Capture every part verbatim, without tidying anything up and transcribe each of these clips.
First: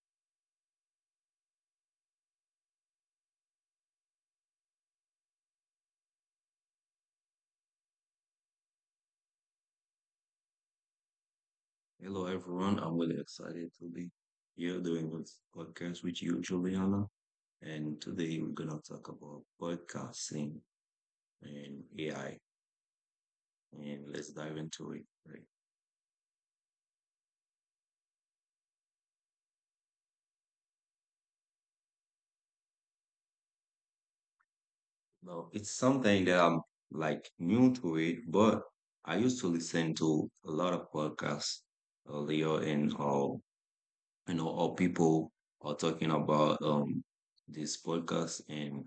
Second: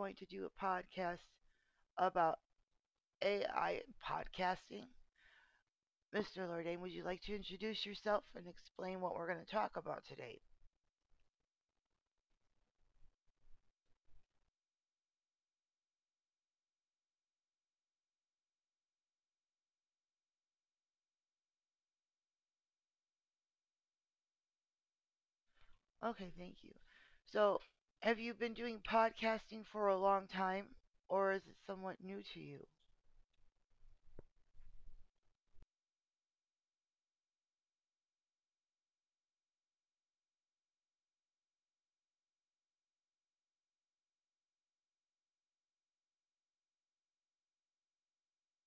going to do a podcast about A I podcasting. Mister Lord, would you like to introduce yourself and explain what we're going to talk about today? Hello, everyone. I'm really excited to be here doing this podcast with you, Juliana. And today we're going to talk about podcasting and A I. And let's dive into it. Right. Okay, thank you. So, have you been doing podcasting for a long time, or is it somewhat new to you? Now, it's something that I'm like new to it, but I used to listen to a lot of podcasts earlier and how, you know, how people are talking about um this podcast. And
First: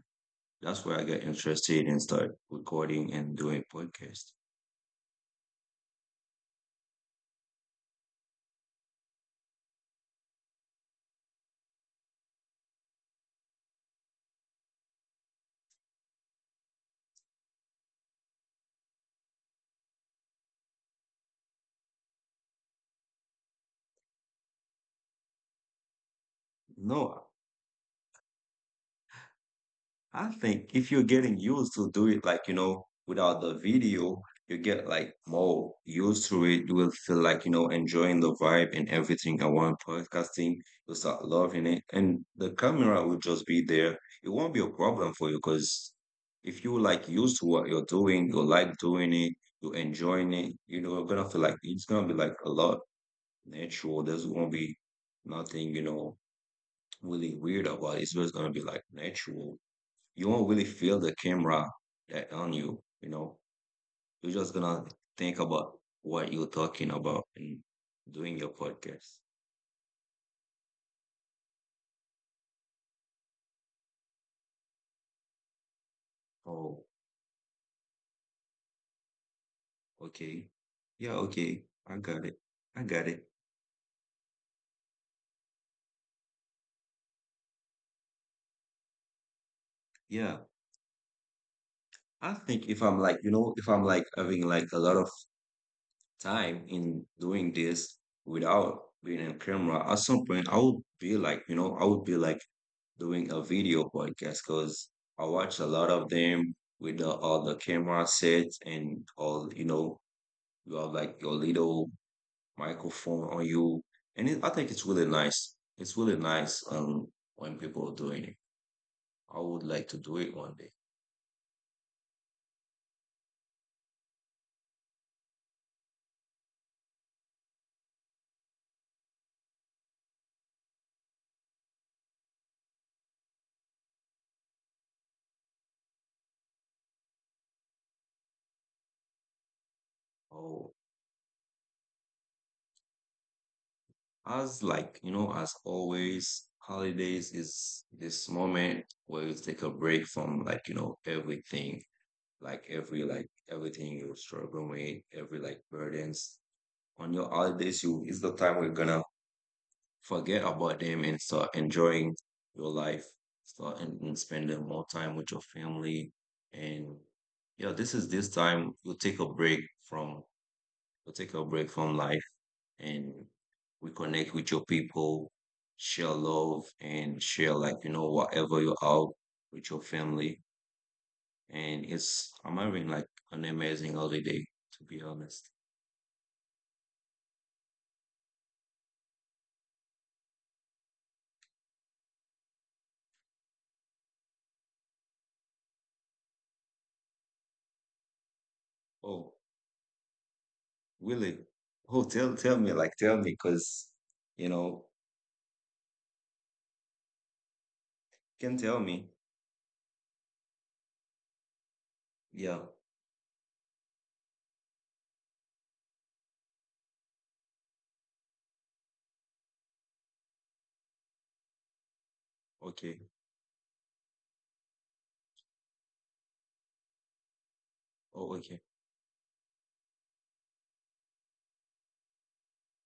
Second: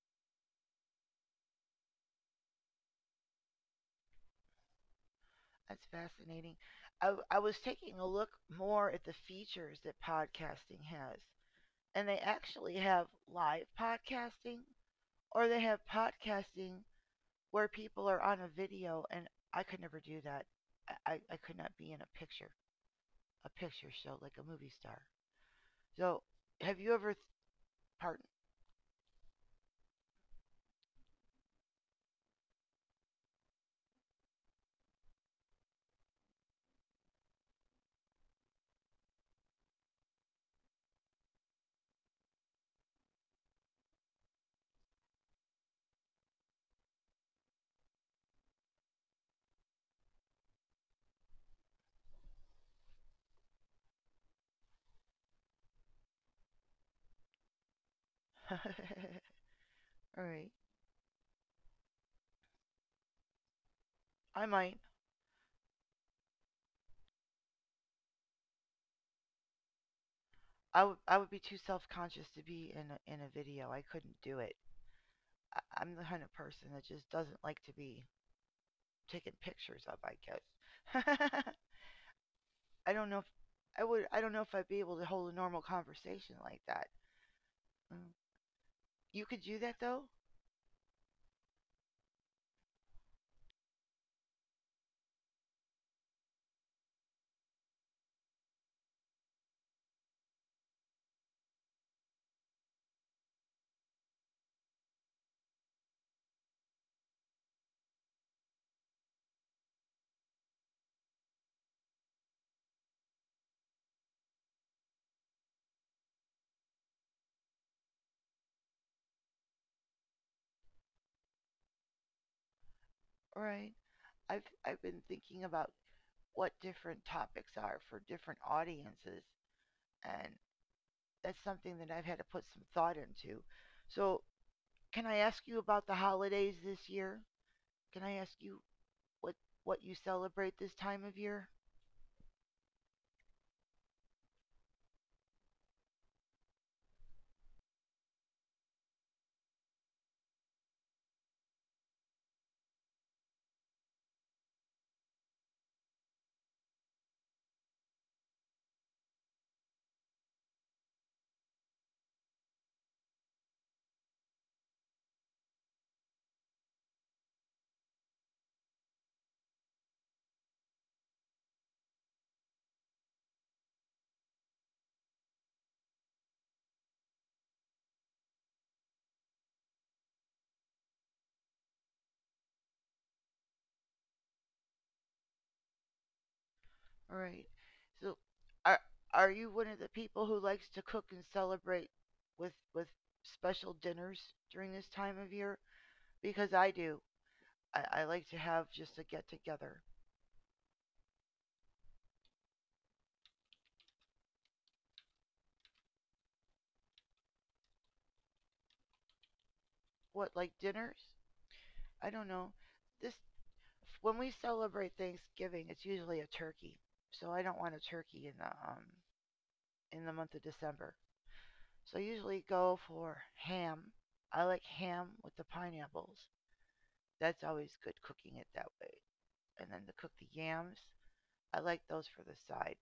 that's where I got interested and started recording and doing podcasts. That's fascinating. I I was taking a look more at the features that podcasting has, and they actually have live podcasting, or they have podcasting where people are on a video, and I could never do that. I, I- could not be in a picture, a picture show like a movie star. So have you ever, No, th- pardon? I think if you're getting used to do it, like, you know, without the video, you get like more used to it. You will feel like, you know, enjoying the vibe and everything around podcasting. You'll start loving it. And the camera will just be there. It won't be a problem for you because if you like used to what you're doing, you like doing it, you're enjoying it, you know, you're gonna feel like it's gonna be like a lot natural. There's gonna be nothing, you know, really weird about it. It's just gonna be like natural, you All won't right, really feel the camera that on you, you know. You're just I gonna might. think about what you're talking about and doing your podcast. I would I would be too self conscious to be in a, in a video. I couldn't do it. I, I'm the kind of person Oh, that just doesn't like to be taking pictures of, I okay. Yeah, guess. okay. I got it. I I got don't know it. if I would. I don't know if I'd be able to hold a normal conversation like that. Mm. You could do that though. Yeah. I think if I'm like, you know, if I'm like having like a lot of time in doing this without being on camera, at some point I would be like, you know, I would be like doing a video podcast because I watch a lot of them with the, all the camera sets and all, you know, you have like your little microphone on you. And it, I think it's really nice. It's really nice um, when people are doing it. I would like to do it one day. All right. I've I've been thinking about what different topics are for different audiences, and that's something that I've had to put some thought into. So, can I ask you about the holidays this year? Can I ask you what what you celebrate Oh, this time of year? as like, you know, as always, holidays is this moment where you take a break from like, you know, everything, like every like everything you're struggling with, every like burdens. On your holidays, you is the time we're gonna forget about them and start enjoying your life, start and, and spending more time with your family. And yeah, this is this time you take a break from you take a break from life and reconnect with your people, share love and share like, you know, whatever you're out with your family. And it's I'm having like an amazing holiday, to be honest. All right. So, are are you one of the people who likes to cook and celebrate with with special dinners during this time of year? Because I do. I, I like to have just a get Oh, together. really? Oh, tell tell me, like tell me, because you know, can tell me. What, like dinners? I don't know. Yeah, This when we celebrate Thanksgiving, it's usually a turkey. So I don't want a turkey in the um in the month of December. So I usually go okay. for ham. I like ham with the pineapples. That's always good Oh, cooking it okay. that way. And then to cook the yams, I like those for the side.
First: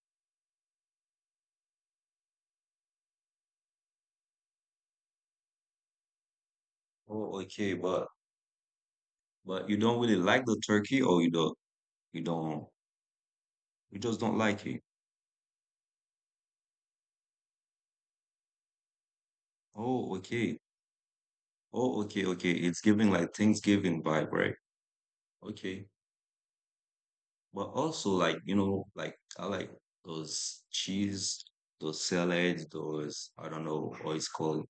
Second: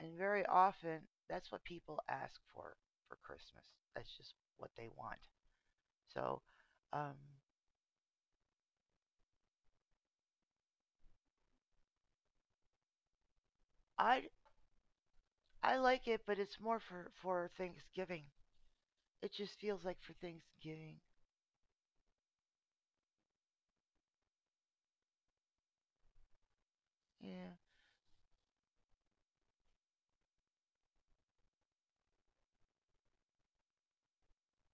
And very often, that's what people ask for for Christmas. That's just what they want. So, um, Oh, okay, but but you don't really like the turkey or you don't you don't you I just don't like it. I like it, but it's more for for Thanksgiving. It just feels like for Oh, okay. Thanksgiving. Oh, okay, okay. It's giving like Thanksgiving vibe, right? Okay. Yeah, But also like, you know, like I like those cheese, those salads, those I don't know what it's called,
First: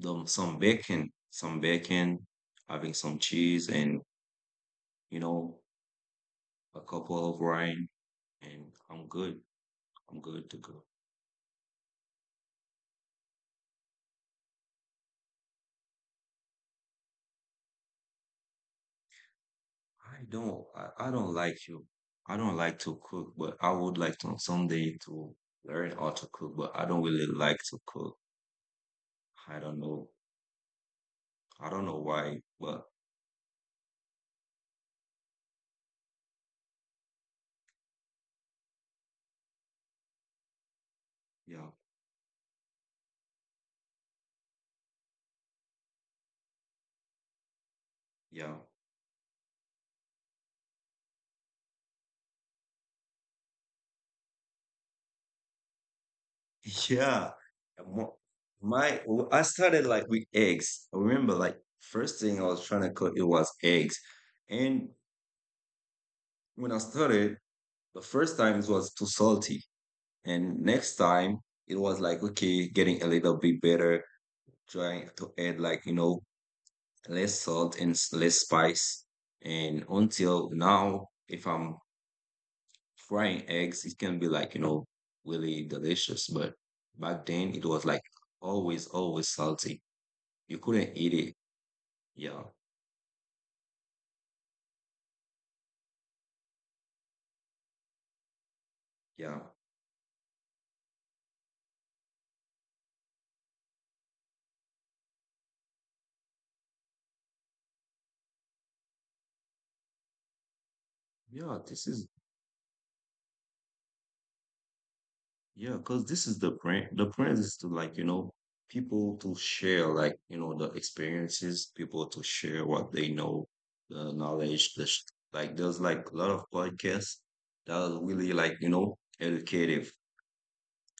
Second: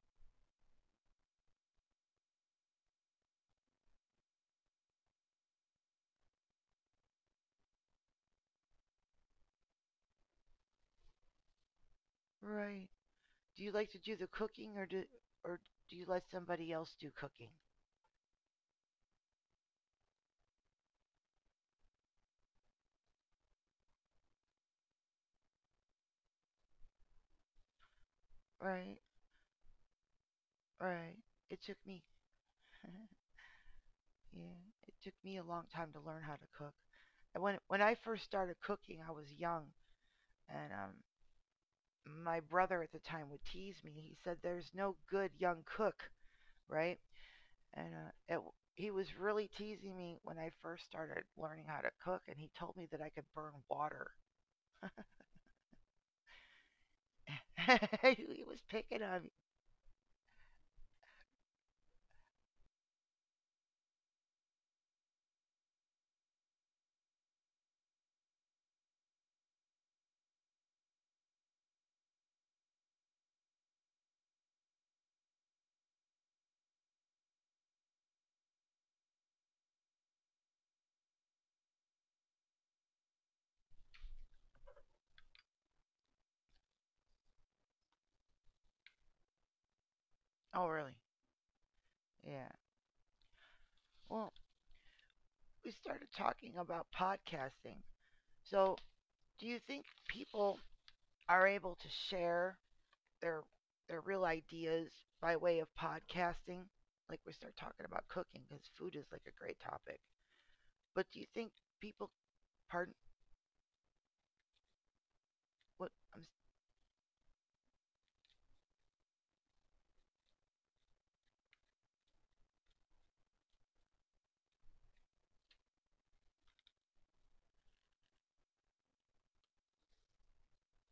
them some bacon, some bacon, having some cheese and, you know, a couple of wine and I'm good. I'm good to go. right. Do you like to do the cooking, or do, or do you let somebody else do cooking? I don't I, I don't like you. I don't like to cook, but I would like to someday to learn how to cook, but I don't really like to cook. Right, I don't know. right. It I took don't know me why, but yeah, it took me a long time to learn how to cook. And when when I first started cooking, I was young, and um yeah, my brother at the time would tease me. He said there's no good young cook, right? And uh, it, yeah, he was really teasing me when I first started learning how to cook, and he told me that I could burn water. yeah. And mo- He was My, picking on me. I started like with eggs. I remember like first thing I was trying to cook it was eggs, and when I started, the first time it was too salty, and next time it was like okay, getting a little bit better, trying to add like, you know, less salt and s- less spice, and until now, if I'm frying eggs, it can be like, you know, really delicious. But back then it was like always, always salty. You Oh, couldn't really? eat it. Yeah. Yeah. Well, we started talking about podcasting. So, Yeah. do you think people are able to share their their real ideas by way of podcasting? Like we start talking about cooking because food is like a great topic. But do you Yeah. think This is, people? Pardon? yeah, What? because this I'm is the brand. The brand is to like, you know, people to share like, you know, the experiences, people to share what they know, the knowledge, the sh- like there's like a lot of podcasts that are really like, you know, educative.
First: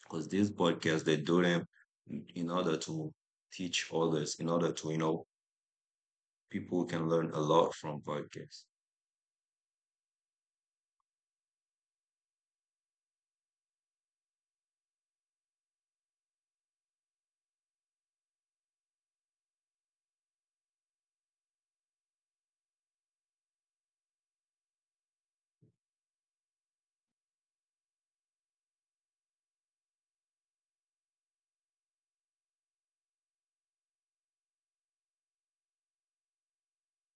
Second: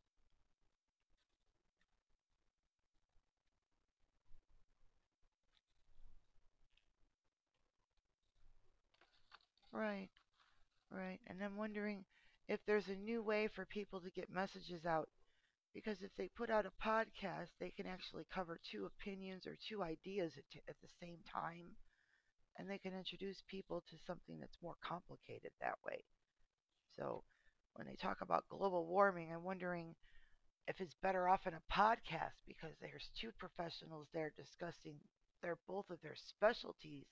Because these podcasts they do them in order to teach others, in order to, you know, people can learn a lot from podcasts. right, right. And I'm wondering if there's a new way for people to get messages out, because if they put out a podcast, they can actually cover two opinions or two ideas at, t- at the same time, and they can introduce people to something that's more complicated that way. So when they talk about global warming, I'm wondering if it's better off in a podcast because there's two professionals there discussing their both of their specialties,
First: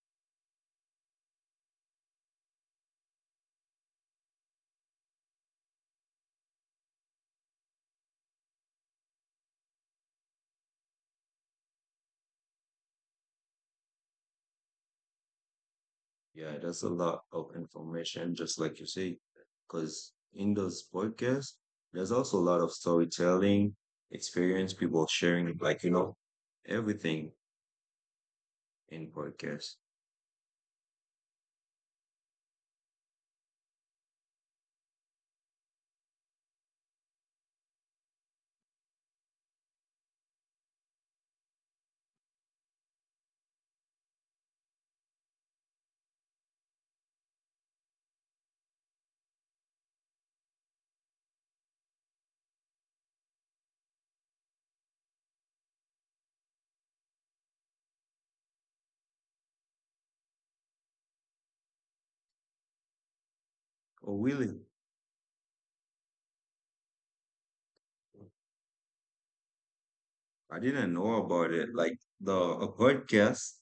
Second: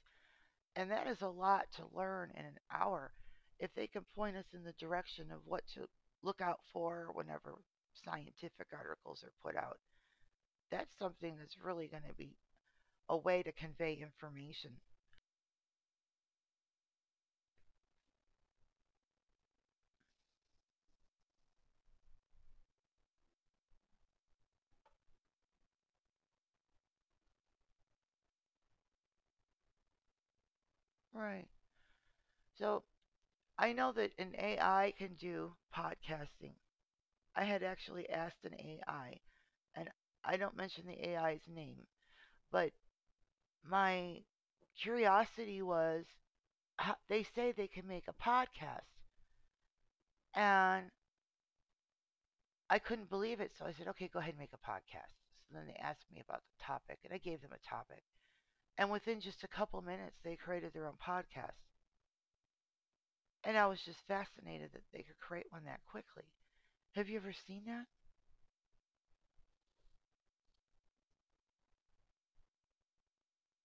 and that is a lot to learn in an hour. If they can point us in the direction of what to look out for whenever scientific articles are put out, that's something that's really going to be a way to convey information. Yeah, that's a lot of information, just like you say, because in those podcasts there's also a lot of storytelling, experience, people sharing like, you know, everything in podcasts. Right. So I know that an A I can do podcasting. I had actually asked an A I, and I don't mention the A I's name, but my curiosity was they say they can make a podcast. And I couldn't believe it. So I said, okay, go ahead and make a podcast. So then they asked me about the topic, and I gave them a topic. And within just a couple minutes, they created their own podcast. And I was just Oh, really? fascinated that they could create one that quickly. Have you ever seen that? I didn't know about it. Like the a podcast.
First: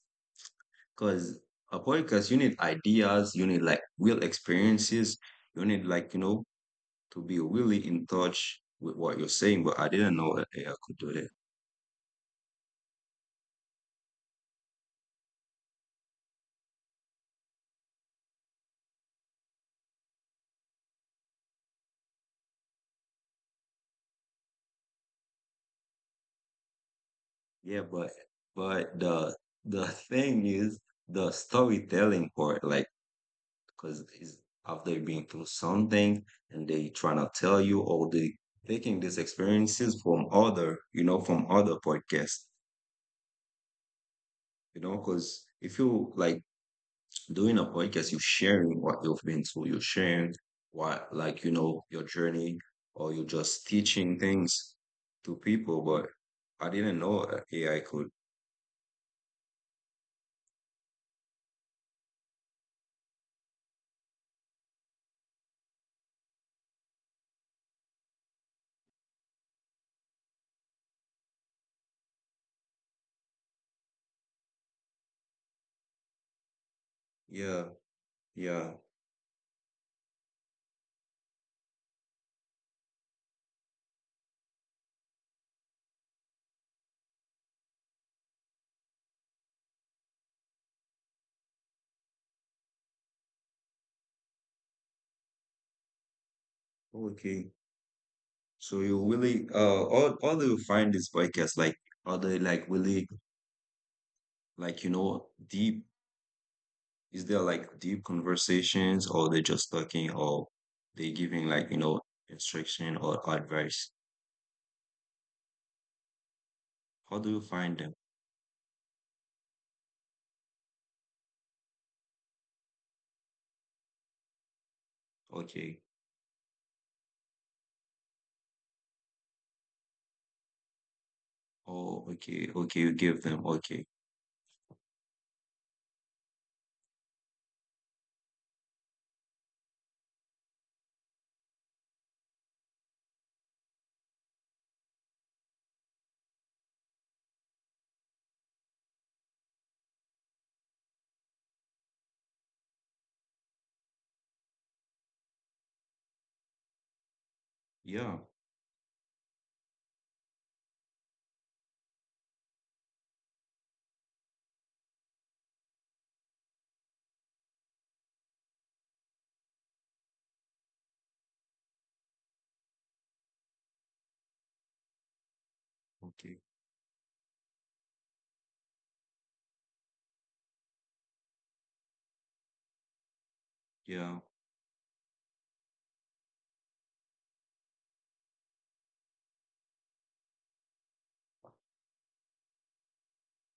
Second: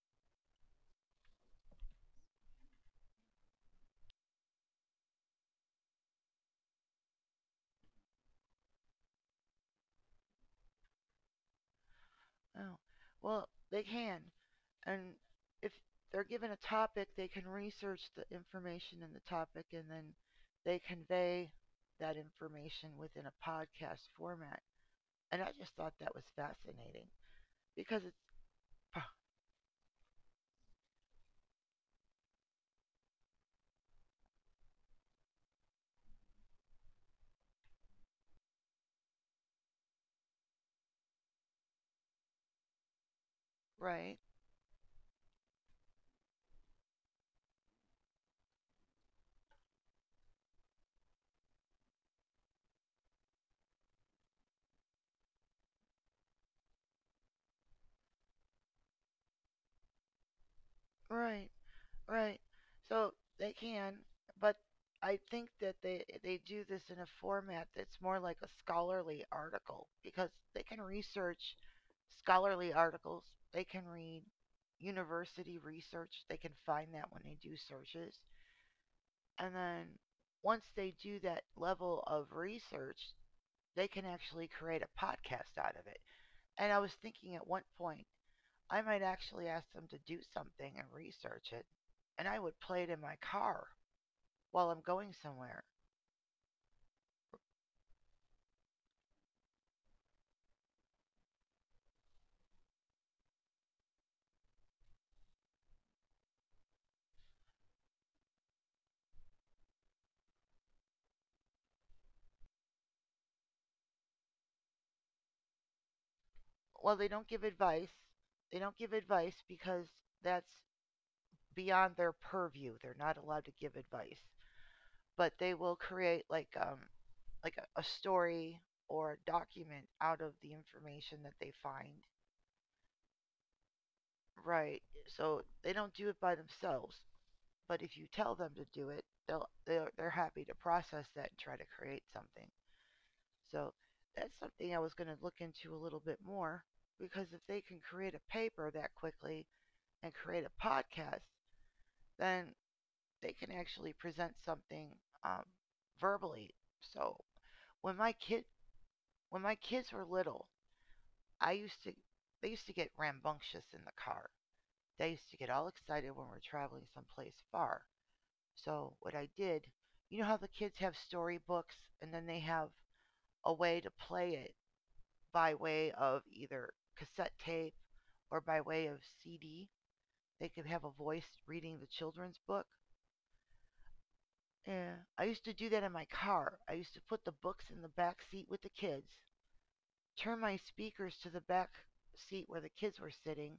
Because a podcast, you need ideas, you need like real experiences, you need like, you know, to be really in touch with what you're saying. But I didn't know that A I could do that. Oh, well, they can. And if they're given a topic, they can research the information in the topic, and then they convey that information within a podcast format. And I just thought that was fascinating Yeah, because but it's but the the thing is the storytelling part, like, because it's after being through something and they trying to tell you all the taking these experiences from other, you know, from other podcasts, right, you know, because if you like doing a podcast, you're sharing what you've been through, you're sharing what, like, you know, your journey, or you're just teaching things to people. But I didn't know uh, a- AI could. right. Right. So they can, but I think that they they do this in a format that's more like a scholarly article because they can research scholarly articles. They can read university research. They can find that when they do Yeah, searches. yeah. And then once they do that level of research, they can actually create a podcast out of it. And I was thinking at one point, I might actually ask them to do something and research it, and I would play it in my car while I'm going somewhere. Okay. So you really, uh, all, all do you find this podcast like, are they like really, like, you know, deep? Is there like deep conversations, or they just talking, or they giving like, you know, instruction or advice? Well, they How don't do you give find advice. them? They don't give advice because that's beyond their purview. They're not allowed to give advice, but they will Okay. create like um like a, a story or a document out of the information that they find. Oh, okay, okay, you give them. Okay. Right. So they don't do it by themselves, but if you tell them to do it, they'll they're, they're happy to process that and try to create something. So that's something I was going to look into a little bit more, because if they can create a paper that quickly, and create a podcast, then they can actually present something um, verbally. So when my Yeah, kid when my kids were little, I used to they used to get rambunctious in the car. They used to get all excited when we're traveling someplace far. So what I did, you know how the kids have storybooks, and then they have a way to play it by way of okay. either cassette tape or by way of C D. They could have a voice reading the children's book. Yeah, Yeah, I used to do that in my car. I used to put the books in the back seat with the kids, turn my speakers to the back seat where the kids were sitting,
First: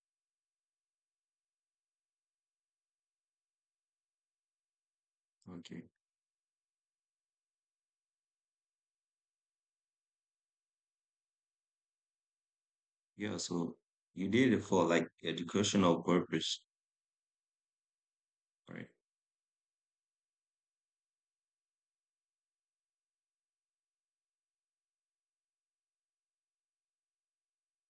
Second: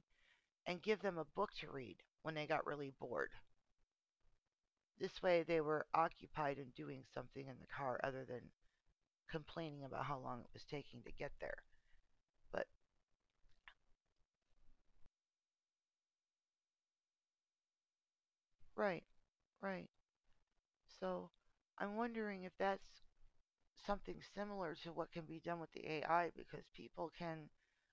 and give them a book to read when they got really bored. This way, they okay. were occupied in doing something in the car other than complaining about how long it was taking to get there. But, Yeah, so you did it for like educational purpose, right? right, right. So, I'm wondering if that's something similar to what can be done with the A I, because people can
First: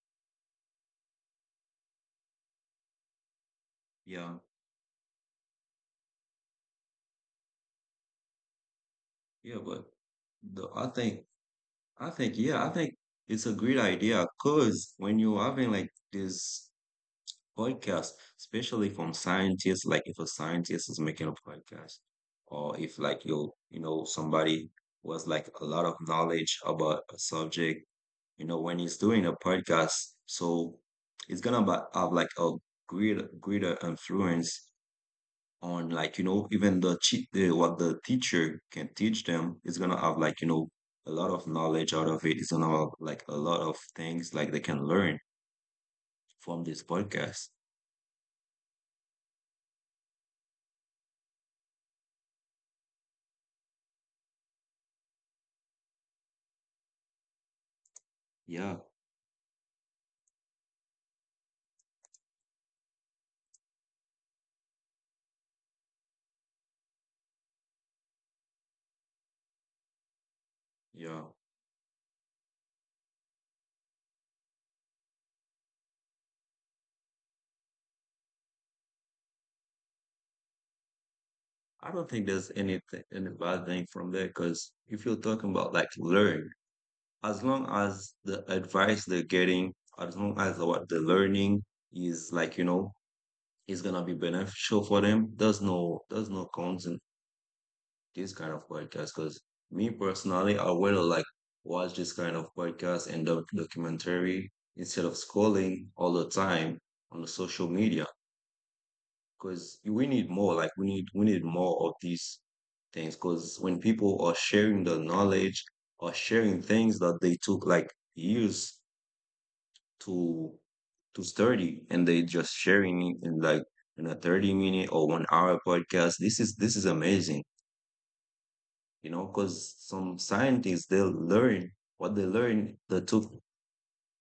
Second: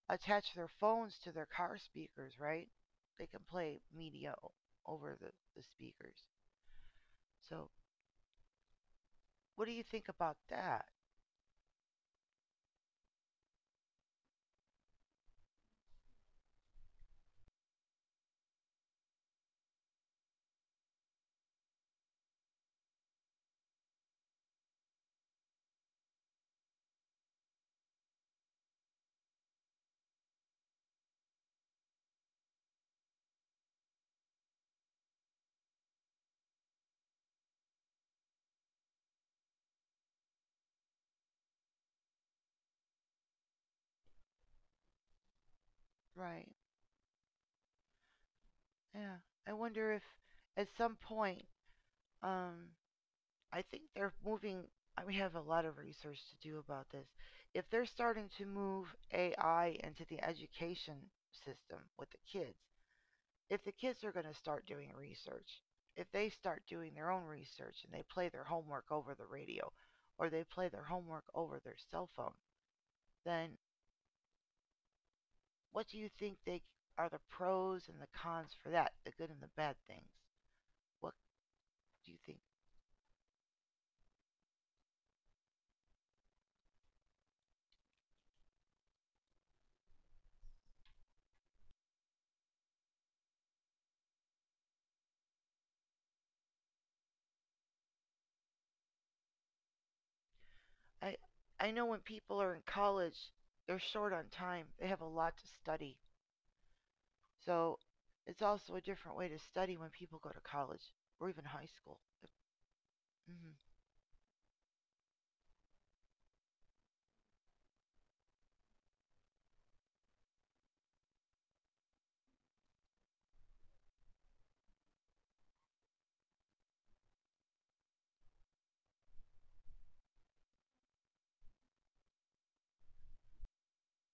attach their phones to their car speakers, right? They can play media Yeah. over the, the speakers. So, Yeah, what do you but think about the I that? think I think yeah, I think it's a great idea because when you're having like this podcast, especially from scientists, like if a scientist is making a podcast, or if like you you know somebody was like a lot of knowledge about a subject, you know, when he's doing a podcast. So it's gonna ba- have like a greater greater influence on like, you know, even the cheat the, what the teacher can teach them. It's gonna have like, you know, a lot of knowledge out of it. It's gonna have like a lot of things like they can learn Right. from this podcast. Yeah. I wonder if at some point, um, I think they're moving. I- We have a lot of research to do about this. If they're starting to Yeah, move A I into the education system with the kids, if the kids are going to start doing research, if they start doing their own research and they play their homework over the radio or they play their homework yeah. over their cell phone, then what do you think they are the pros and the cons for that, the good and the bad things? What I do you don't think think? there's anything any bad thing from there because if you're talking about like learn, as long as the advice they're getting, as long as what they're learning is like, you know, it's gonna be beneficial for them. There's no there's no cons in this kind of podcast because me personally, I would I like I know when watch this people kind are of in college, podcast and doc- they're short on documentary time. They have a instead of lot to study. scrolling all the time on the So social media it's also a different way to study when because we people go to need more. Like college we need or we even need high more school. of these things Mm-hmm. because when people are sharing the knowledge or sharing things that they took like years to to thirty, and they just sharing it in like in a thirty minute or one hour podcast. This is this is amazing, you know, because some scientists they learn what they learned that took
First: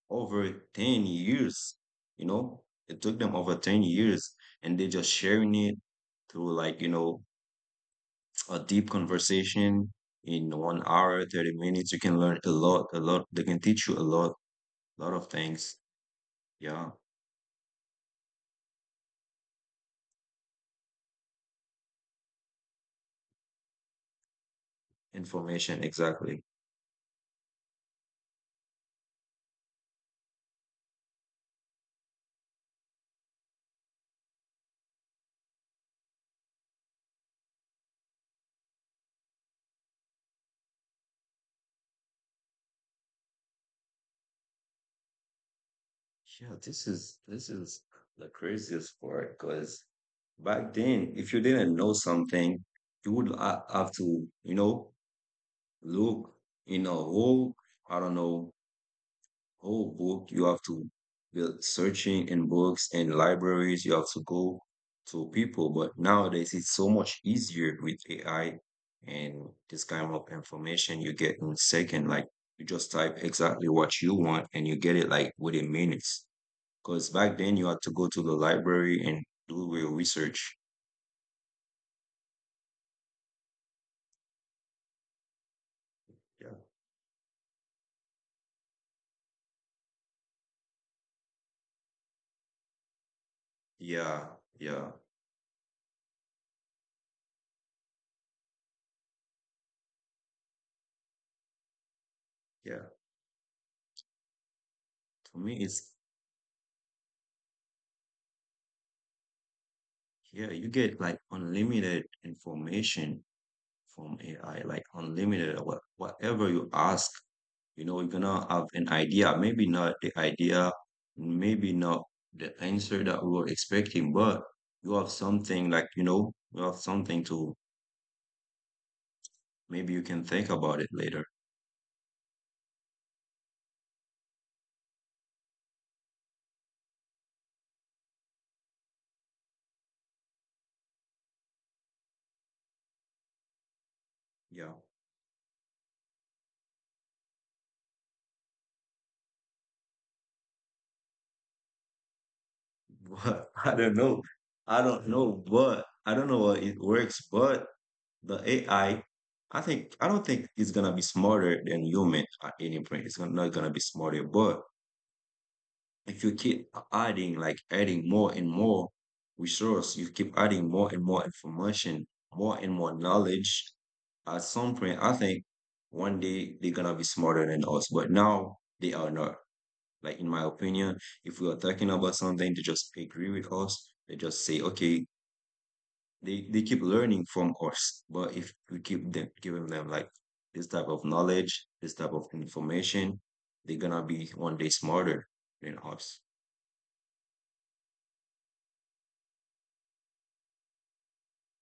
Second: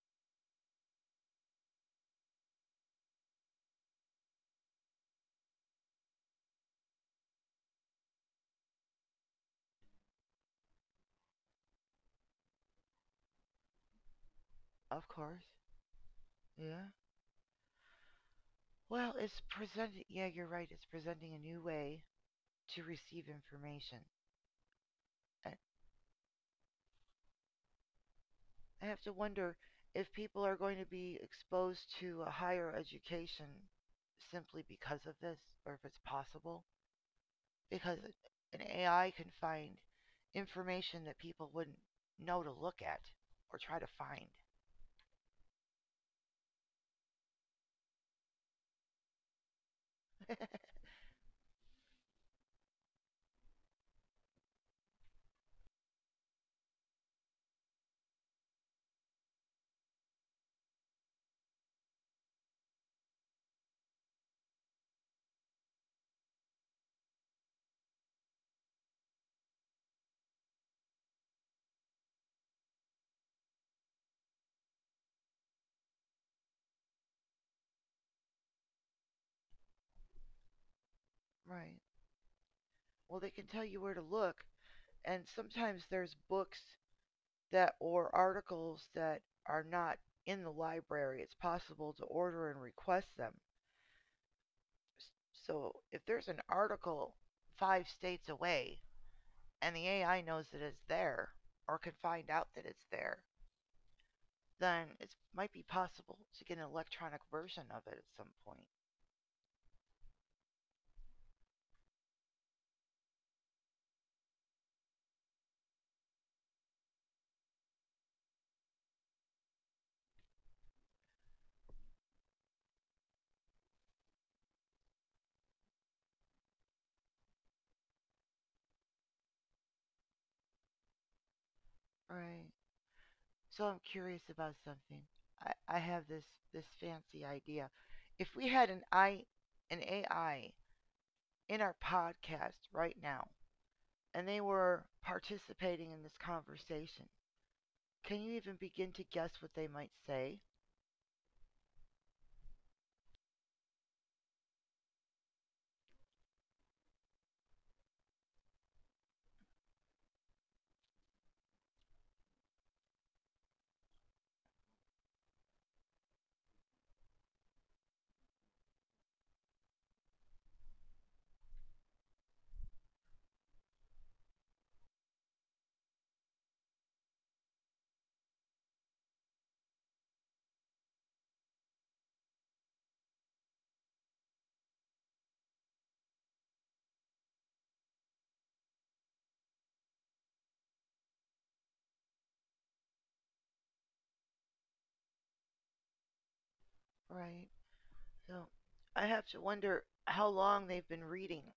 over ten years, you know, it took them over ten years, and they just sharing it through like, you know, a deep conversation in one hour, thirty minutes, you can learn a lot, a lot. They can teach you a lot, Of lot of course. things. Yeah, Yeah. Well, it's presenting. Yeah, you're right. It's presenting a new way to receive information. I information, exactly. I have to wonder if people are going to be exposed to a higher education simply because of this, or if it's possible. Because an A I can find information that people wouldn't know to look at or try to find. Yeah, this is this is the craziest part because back then, if you didn't know something, you would ha- have to, you know, look in a whole, I don't know, whole book. You have to be searching in books and libraries. You have to go to people. But nowadays, it's so much easier with A I and this kind of information you get in second. Like you just type exactly what you want and you get it like within minutes. Because back then you had to go to the library and do your research. Right. Well, they can tell you where to look, and sometimes there's Yeah. books that or articles that are not in the library, it's possible to order and request them. Yeah. Yeah. So if there's an article five states away and the A I knows that it's there or can find out that it's Yeah. there, then it For might be me, it's, possible to get an electronic version of it at some point. yeah, you get like unlimited information from A I, like unlimited, what, whatever you ask, you know, you're gonna have an idea. Maybe not the idea, maybe not the answer that we were expecting, but you have something like, you know, you have something to, maybe you can think about it later. Right. So I'm curious about something. I, I have this this fancy idea. If we had an I an A I in our podcast right now, and they Yeah. were participating in this conversation. Can you even begin to guess what they might say? But I don't know. I don't know, but I don't know what it works, but the A I, I I think I don't think it's gonna be smarter than human at any point. It's gonna- not gonna be smarter, but if you keep adding, like adding more and more resource, you keep adding more and more information, more and more knowledge. At some point, I think one day they're gonna be smarter than us, but now they are not. Like in my opinion, if we are talking about something, they just agree with us. They just say, okay, they, they keep learning from us. But if we keep them giving them like this type of knowledge, this type of information, they're gonna be one day smarter than us. Right. So I have to wonder how long they've been reading,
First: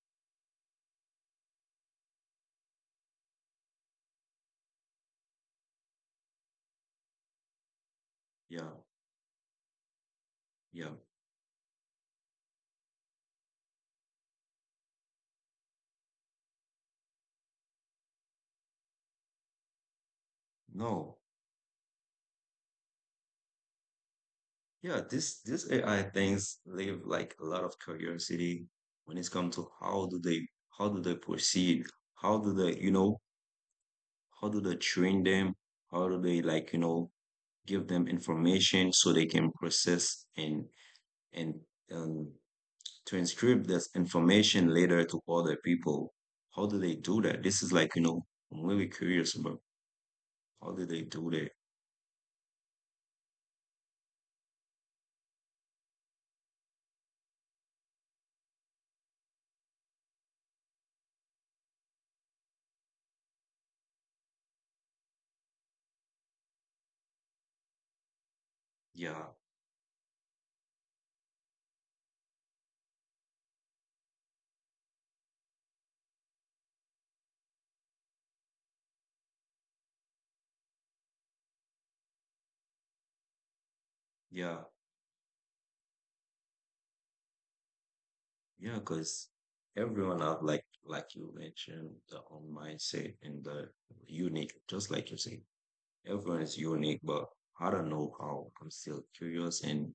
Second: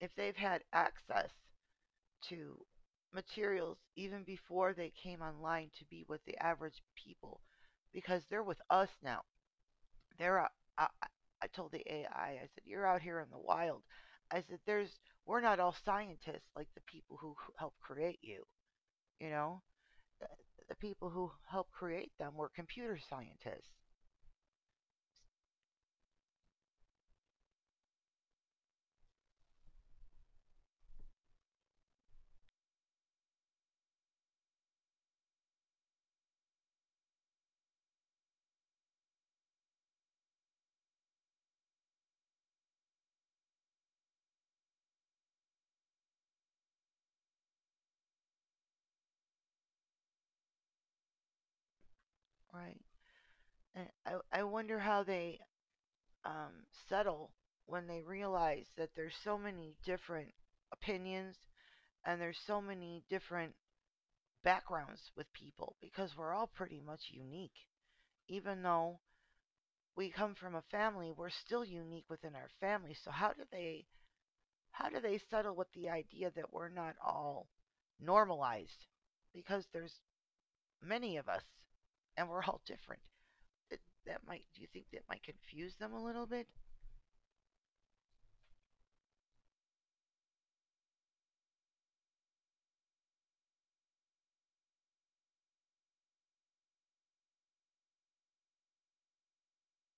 if they've had access to materials even before they came online to be with the average people, because they're with Yeah, us now. They're out, I, yeah. I- told the A I, I I said, "You're out here in the wild." I said, "There's we're not all scientists like the people who helped create you, you know." The people No. who helped create them were computer scientists, Yeah, this this A I things leave like a lot of curiosity when it's come to how do they how do they proceed? How do they, you know, how do they train them? How do they like, you know, give them information so they can process and and um, transcribe this information later to other people. How do they do that? This is like you know I'm really curious about how do they do that. right? And I, I wonder how they um, settle when they realize that there's so many different opinions and there's so many different backgrounds with people because we're all pretty much unique. Even though Yeah, we come from a family, we're still unique within our family. So how do they how do they settle with the idea that we're not all normalized? Because there's many of us, and we're all different. That, that might, do yeah, you think that might confuse them a little bit? yeah. Because everyone have like like you mentioned the own mindset and the unique, just like you say, everyone is unique. But I don't know how. I'm still curious and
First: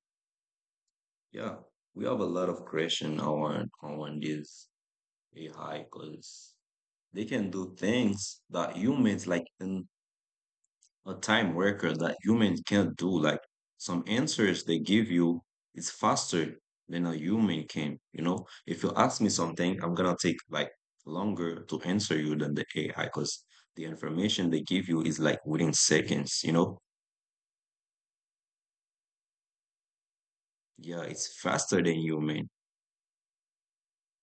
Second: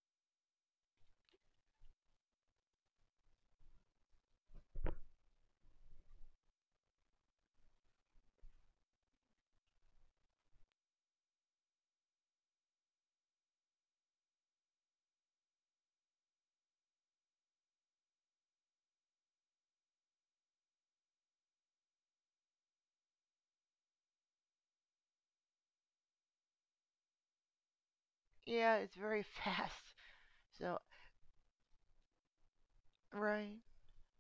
yeah, we have a lot of question on on this A I because they can do things that humans like in a time worker that humans can't do. Like some answers they give you is faster than a human can. You know, if you ask me something, I'm gonna take like longer to answer you than the A I because the information they give you is like within seconds. You know, Yeah, it's very fast. So, yeah, it's faster than human. right.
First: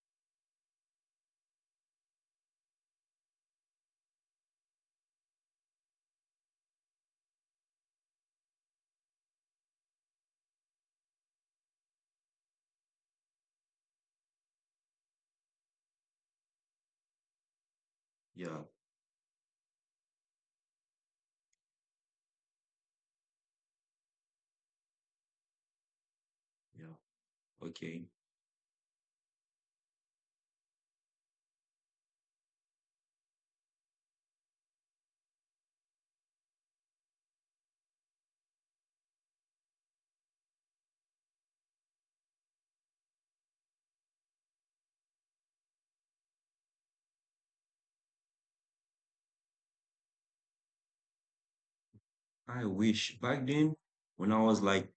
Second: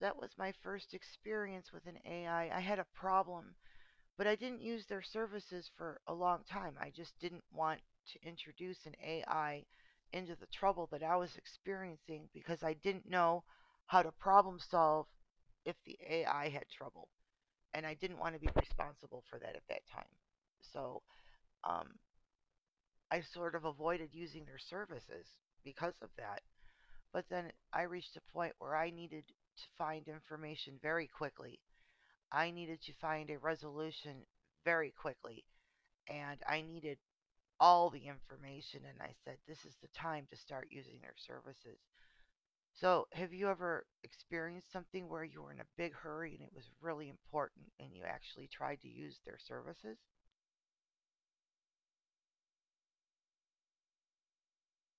That was my first experience with an A I. I I had a problem, but I didn't use their services for a long time. I just didn't want to introduce an A I into the trouble that I was experiencing because I didn't know how to problem solve if the A I had trouble. And I didn't want to be Yeah, responsible for that at that time. So, um, I sort of avoided using their services because of that. yeah, But then I okay. reached a point where I needed to find information very quickly. I needed to find a resolution very quickly, and I needed all the information. And I said, this is the time to start using their services. So, have you ever experienced something where you were in a big hurry and it was really important and you actually tried to use their services? I wish back then when I was like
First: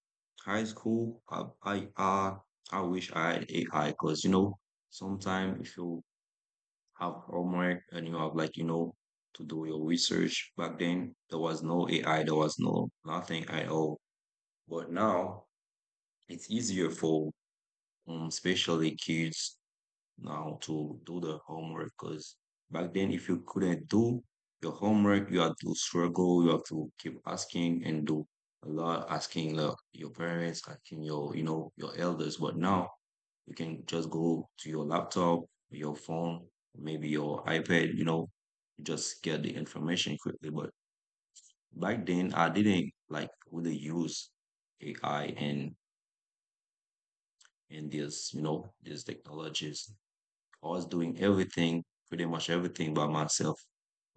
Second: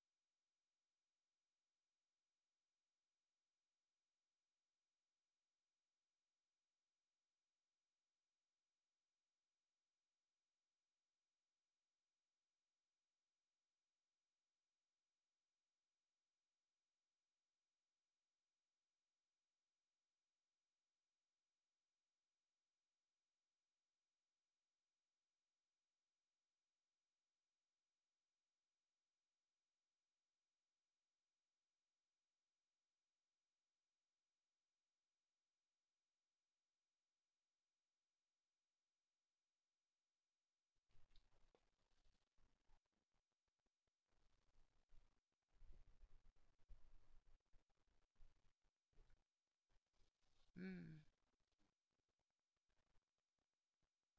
high school, I I uh, I wish I had A I because you know sometimes if you have homework and you have like you know to do your research back then there was no A I, there was no nothing at all. But now it's easier for um especially kids now to do the homework because back then if you couldn't do your homework you have to struggle you have to keep asking and do a lot asking like, your parents asking your you know your elders but now you can just go to your laptop your phone maybe your iPad you know just get the information quickly but back then I didn't like really use AI and and this you know these technologies. I was Mm, doing everything, pretty much everything by myself.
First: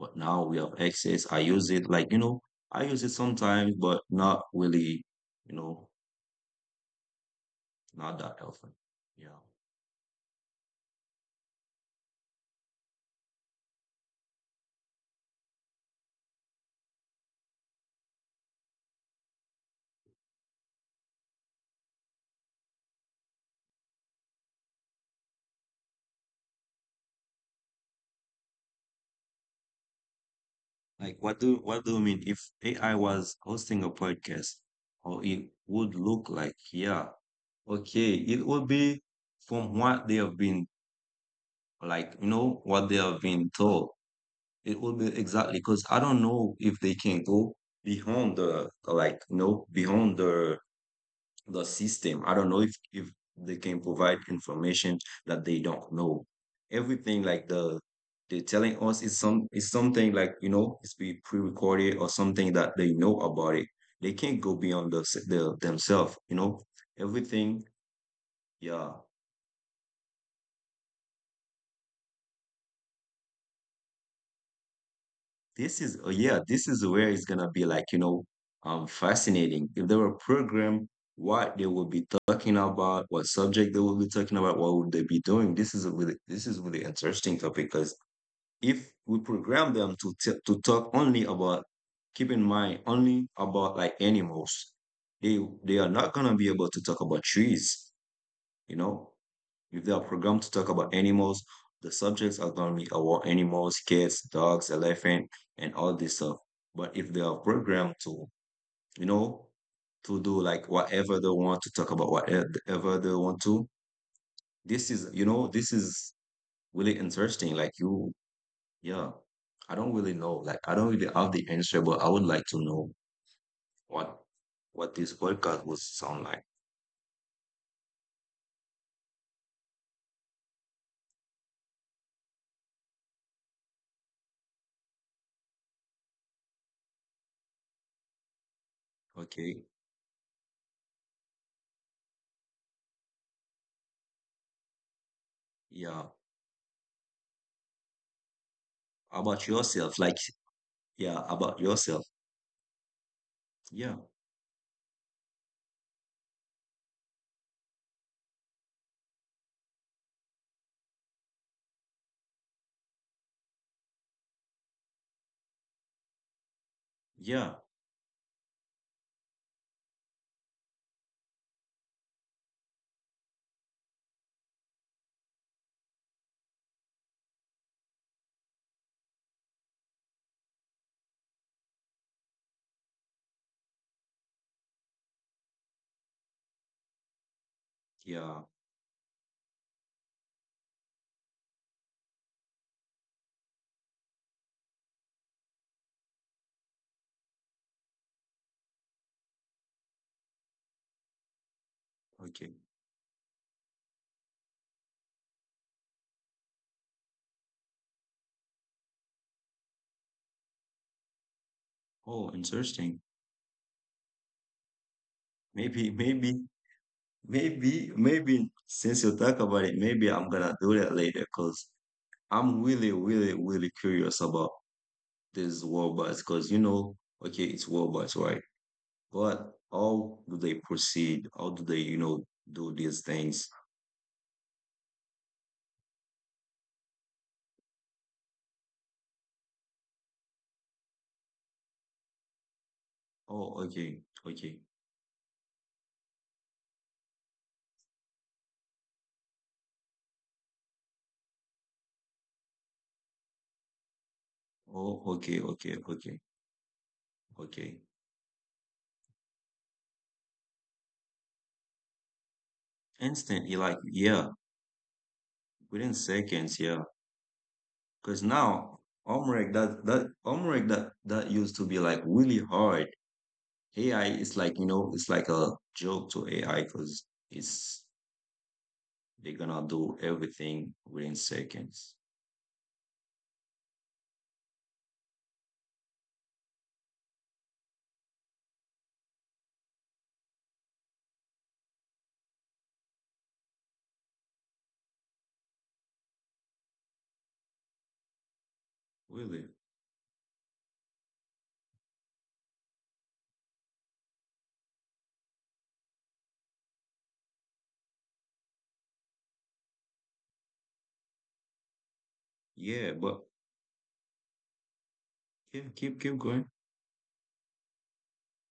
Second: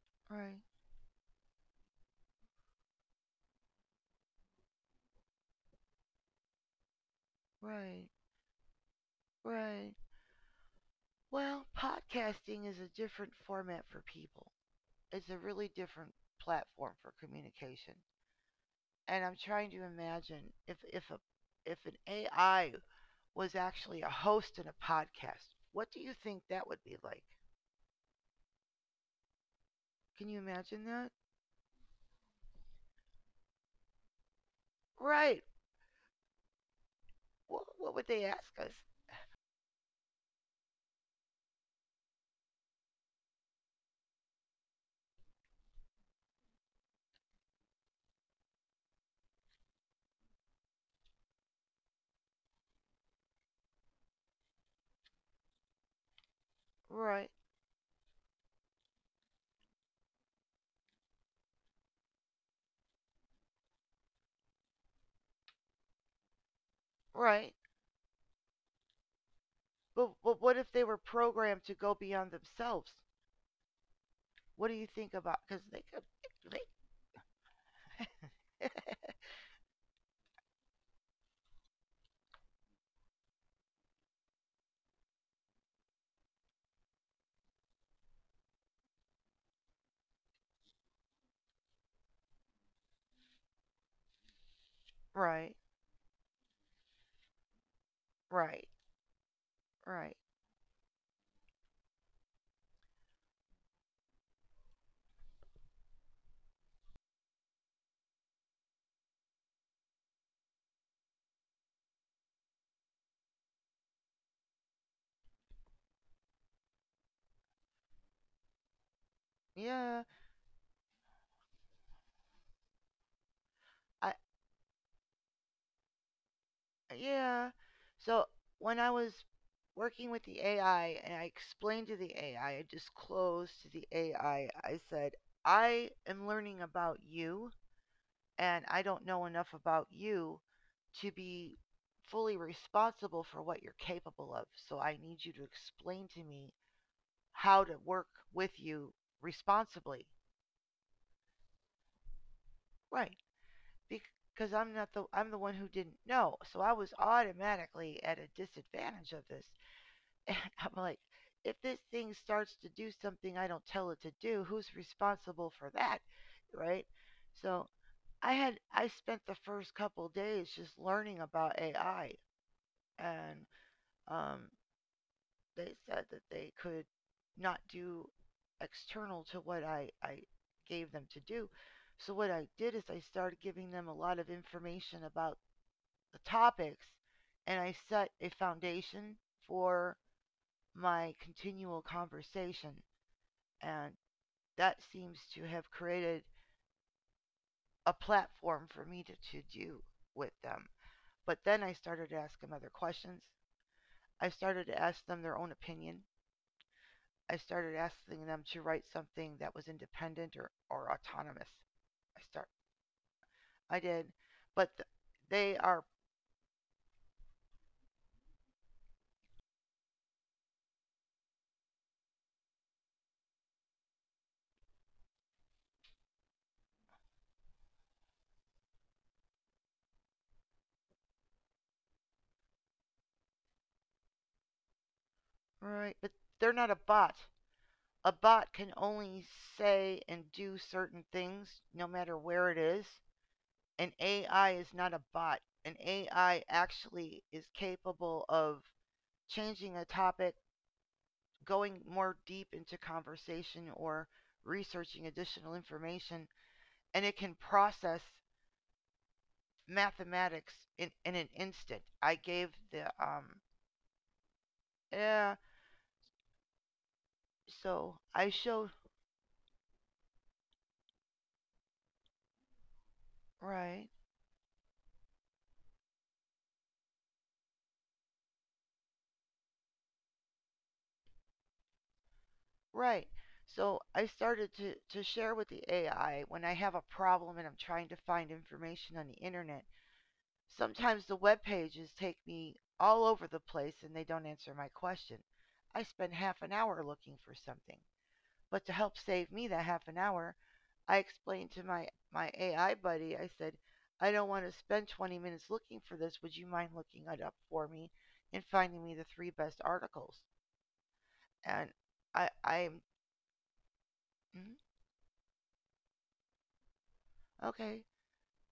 But now we right, have access. I use it like, you know, I use it sometimes, but not really, you know, right, not that often. Yeah. right. Well, podcasting is a different format for people. It's a really different platform for communication. And I'm trying to imagine if if a if an A I was actually a host in a podcast, what do you think that would be like? Can you imagine that? Like what do what do you mean if A I was hosting a podcast, how Right. it would look like? Yeah. What, what would Okay, they it ask would us? be from what they have been like, you know, what they have been told. It will be exactly because I don't know if they can go beyond the like no beyond the the system. I don't know if if they can provide information that they don't know. Everything Right. like the they're telling us is some is something like you know it's be pre-recorded or something that they know about it. They can't go beyond the, the themselves. You know Right. everything. Yeah. But but what if they were programmed to go beyond themselves? What do you think about? Because they This could. is, oh, yeah, They, this is where it's gonna be like, you know, um, fascinating. If they were programmed, what they would be talking about, what subject they would be talking about, what would they be doing? This is a really, this is really interesting topic because if we program them to t to talk only about, keep in mind, only about like animals, they right. they are not gonna be able to talk about trees, you Right. know. If they are Right. programmed to talk about animals, the subjects are going to be about animals, cats, dogs, elephant, and all this stuff. But if they are programmed to, you know, to do like whatever they want to talk about, whatever they want to, this is, you know, this is really interesting. Like you, yeah, I don't really Yeah. know. Like I don't really have the answer, but I would like to know what I, what this podcast would sound like. yeah. So when I was working with the A I and I explained to the A I, I I disclosed to the A I, I I said, I am learning about you and I don't know enough Okay, about you to be fully responsible for what you're capable of. So I need you to yeah. explain to me how to work with you About yourself, responsibly. like yeah, about yourself. Right. Yeah, Because I'm not the I'm the one who didn't know. So I was automatically at a disadvantage of this. And I'm like, if this thing starts to do something I don't tell it to do, who's responsible for that? Right? yeah. So I had I spent the first couple days just learning about A I and um they said that they could not do external to what I, I gave them to do. So what I did is I started giving them a lot of information about the topics and I set a Yeah. foundation for my continual conversation. And that seems to have created a platform for me to, to do with them. But then I started to ask Okay. them other questions. I started to ask them their own opinion. I started asking them to write something that was independent or, or autonomous. I Oh, start interesting. I did, but th- they Maybe, are maybe, maybe, maybe since you talk about it, maybe I'm gonna do that later because I'm really, really, really curious about these robots because you know, okay, it's robots, right? But how do they proceed? How do they, you know, do these things? right, but they're not a bot. A bot can only say and do certain things no matter where it is. Oh, An okay, A I okay. is not a bot. An A I actually is capable of changing a topic, going more deep into conversation, or Oh, researching okay, additional okay, okay, information, and it can okay. process mathematics in, in an instant. I gave the, um, Instantly, like, yeah, yeah, within seconds, yeah. so Because I showed, now homework that that homework that that used to be like really hard. right, A I is like you know it's like a joke to A I because it's they're gonna do everything within seconds. right. So I started to, to share with the A I when I have a problem and I'm trying to find information on the internet. Sometimes the web pages take me all over the place and they don't answer my question. I spend half an hour looking for something. But to help save Really? me that half an hour, I explained to my, my A I buddy, I said, I don't want to spend twenty minutes looking for this. Would you mind looking it up for me and finding me the three best articles? And I, I'm, Yeah, but "Mm, keep keep keep going. okay.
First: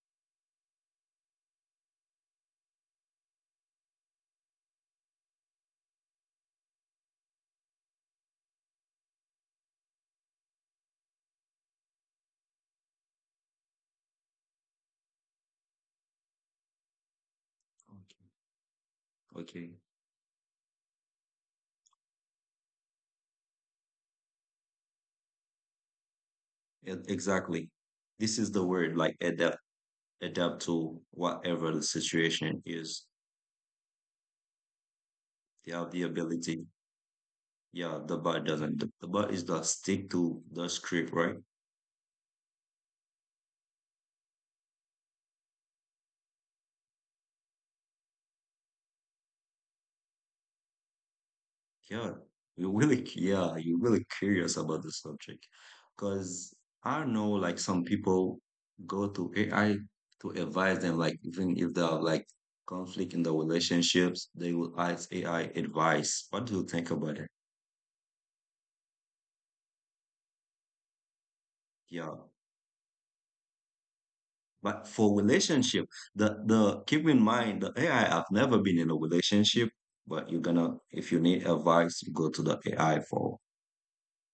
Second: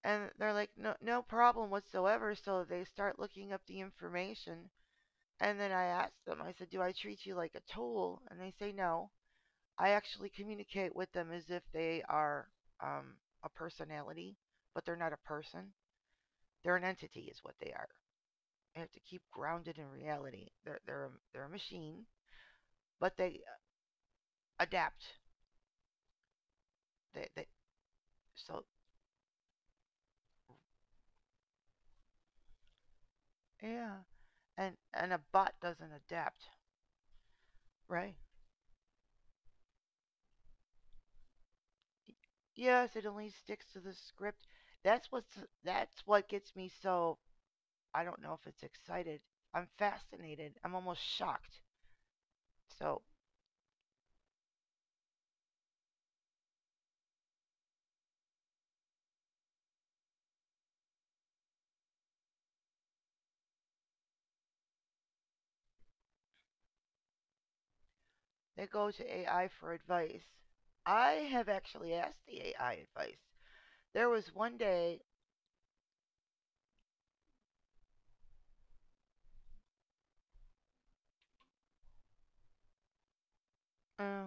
And they're like, no, no problem whatsoever. So they start looking up the information. And then I asked them, I said, do I treat you like a tool? And they say, no. I actually communicate with them as if they are um, a personality, but they're not a person. They're an entity, is what they are. I have to keep Okay. grounded Okay. in reality. They're, they're, a, they're a machine, but they adapt. E- They, they, Exactly. This is so, the word like adapt adapt to whatever the situation is. yeah. And, and a bot They doesn't have the adapt, ability. Yeah, right? the bot doesn't. The bot is the stick to the script, right? Yes, it only sticks to the script. That's what's that's what gets me so I don't know if it's excited. I'm fascinated. I'm almost shocked. Yeah, you're really, So cu- yeah, you're really curious about the subject because I know like some people go to A I to advise them, like even if they have like conflict in their relationships, they will ask A I advice. What do you think about it? they go to A I for advice. I have actually Yeah. asked the A I advice. There was one But day, for relationship, the the keep in mind the A I, have never been in a relationship, but you're gonna if you need advice, you go to the A I for uh,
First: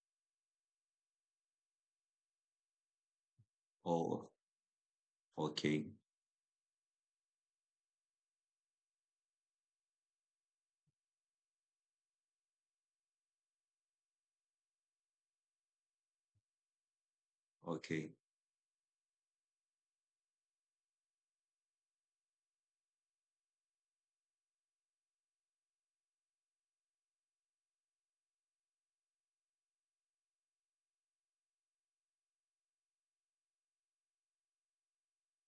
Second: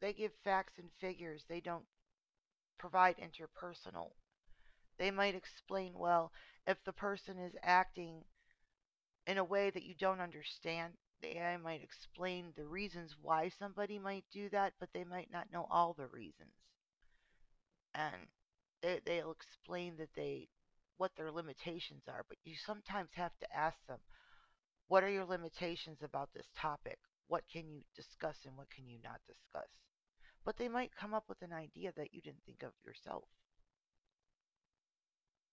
they give facts and figures, they don't provide interpersonal. oh They might okay, explain, well, if the person is acting in a way that you don't understand, the A I might explain the reasons why somebody might do that, but they might not know all the reasons. okay. And they, they'll explain that they what their limitations are, but you sometimes have to ask them, what are your limitations about this topic, what can you discuss and what can you not discuss, but they might come up with an idea that you didn't think of yourself.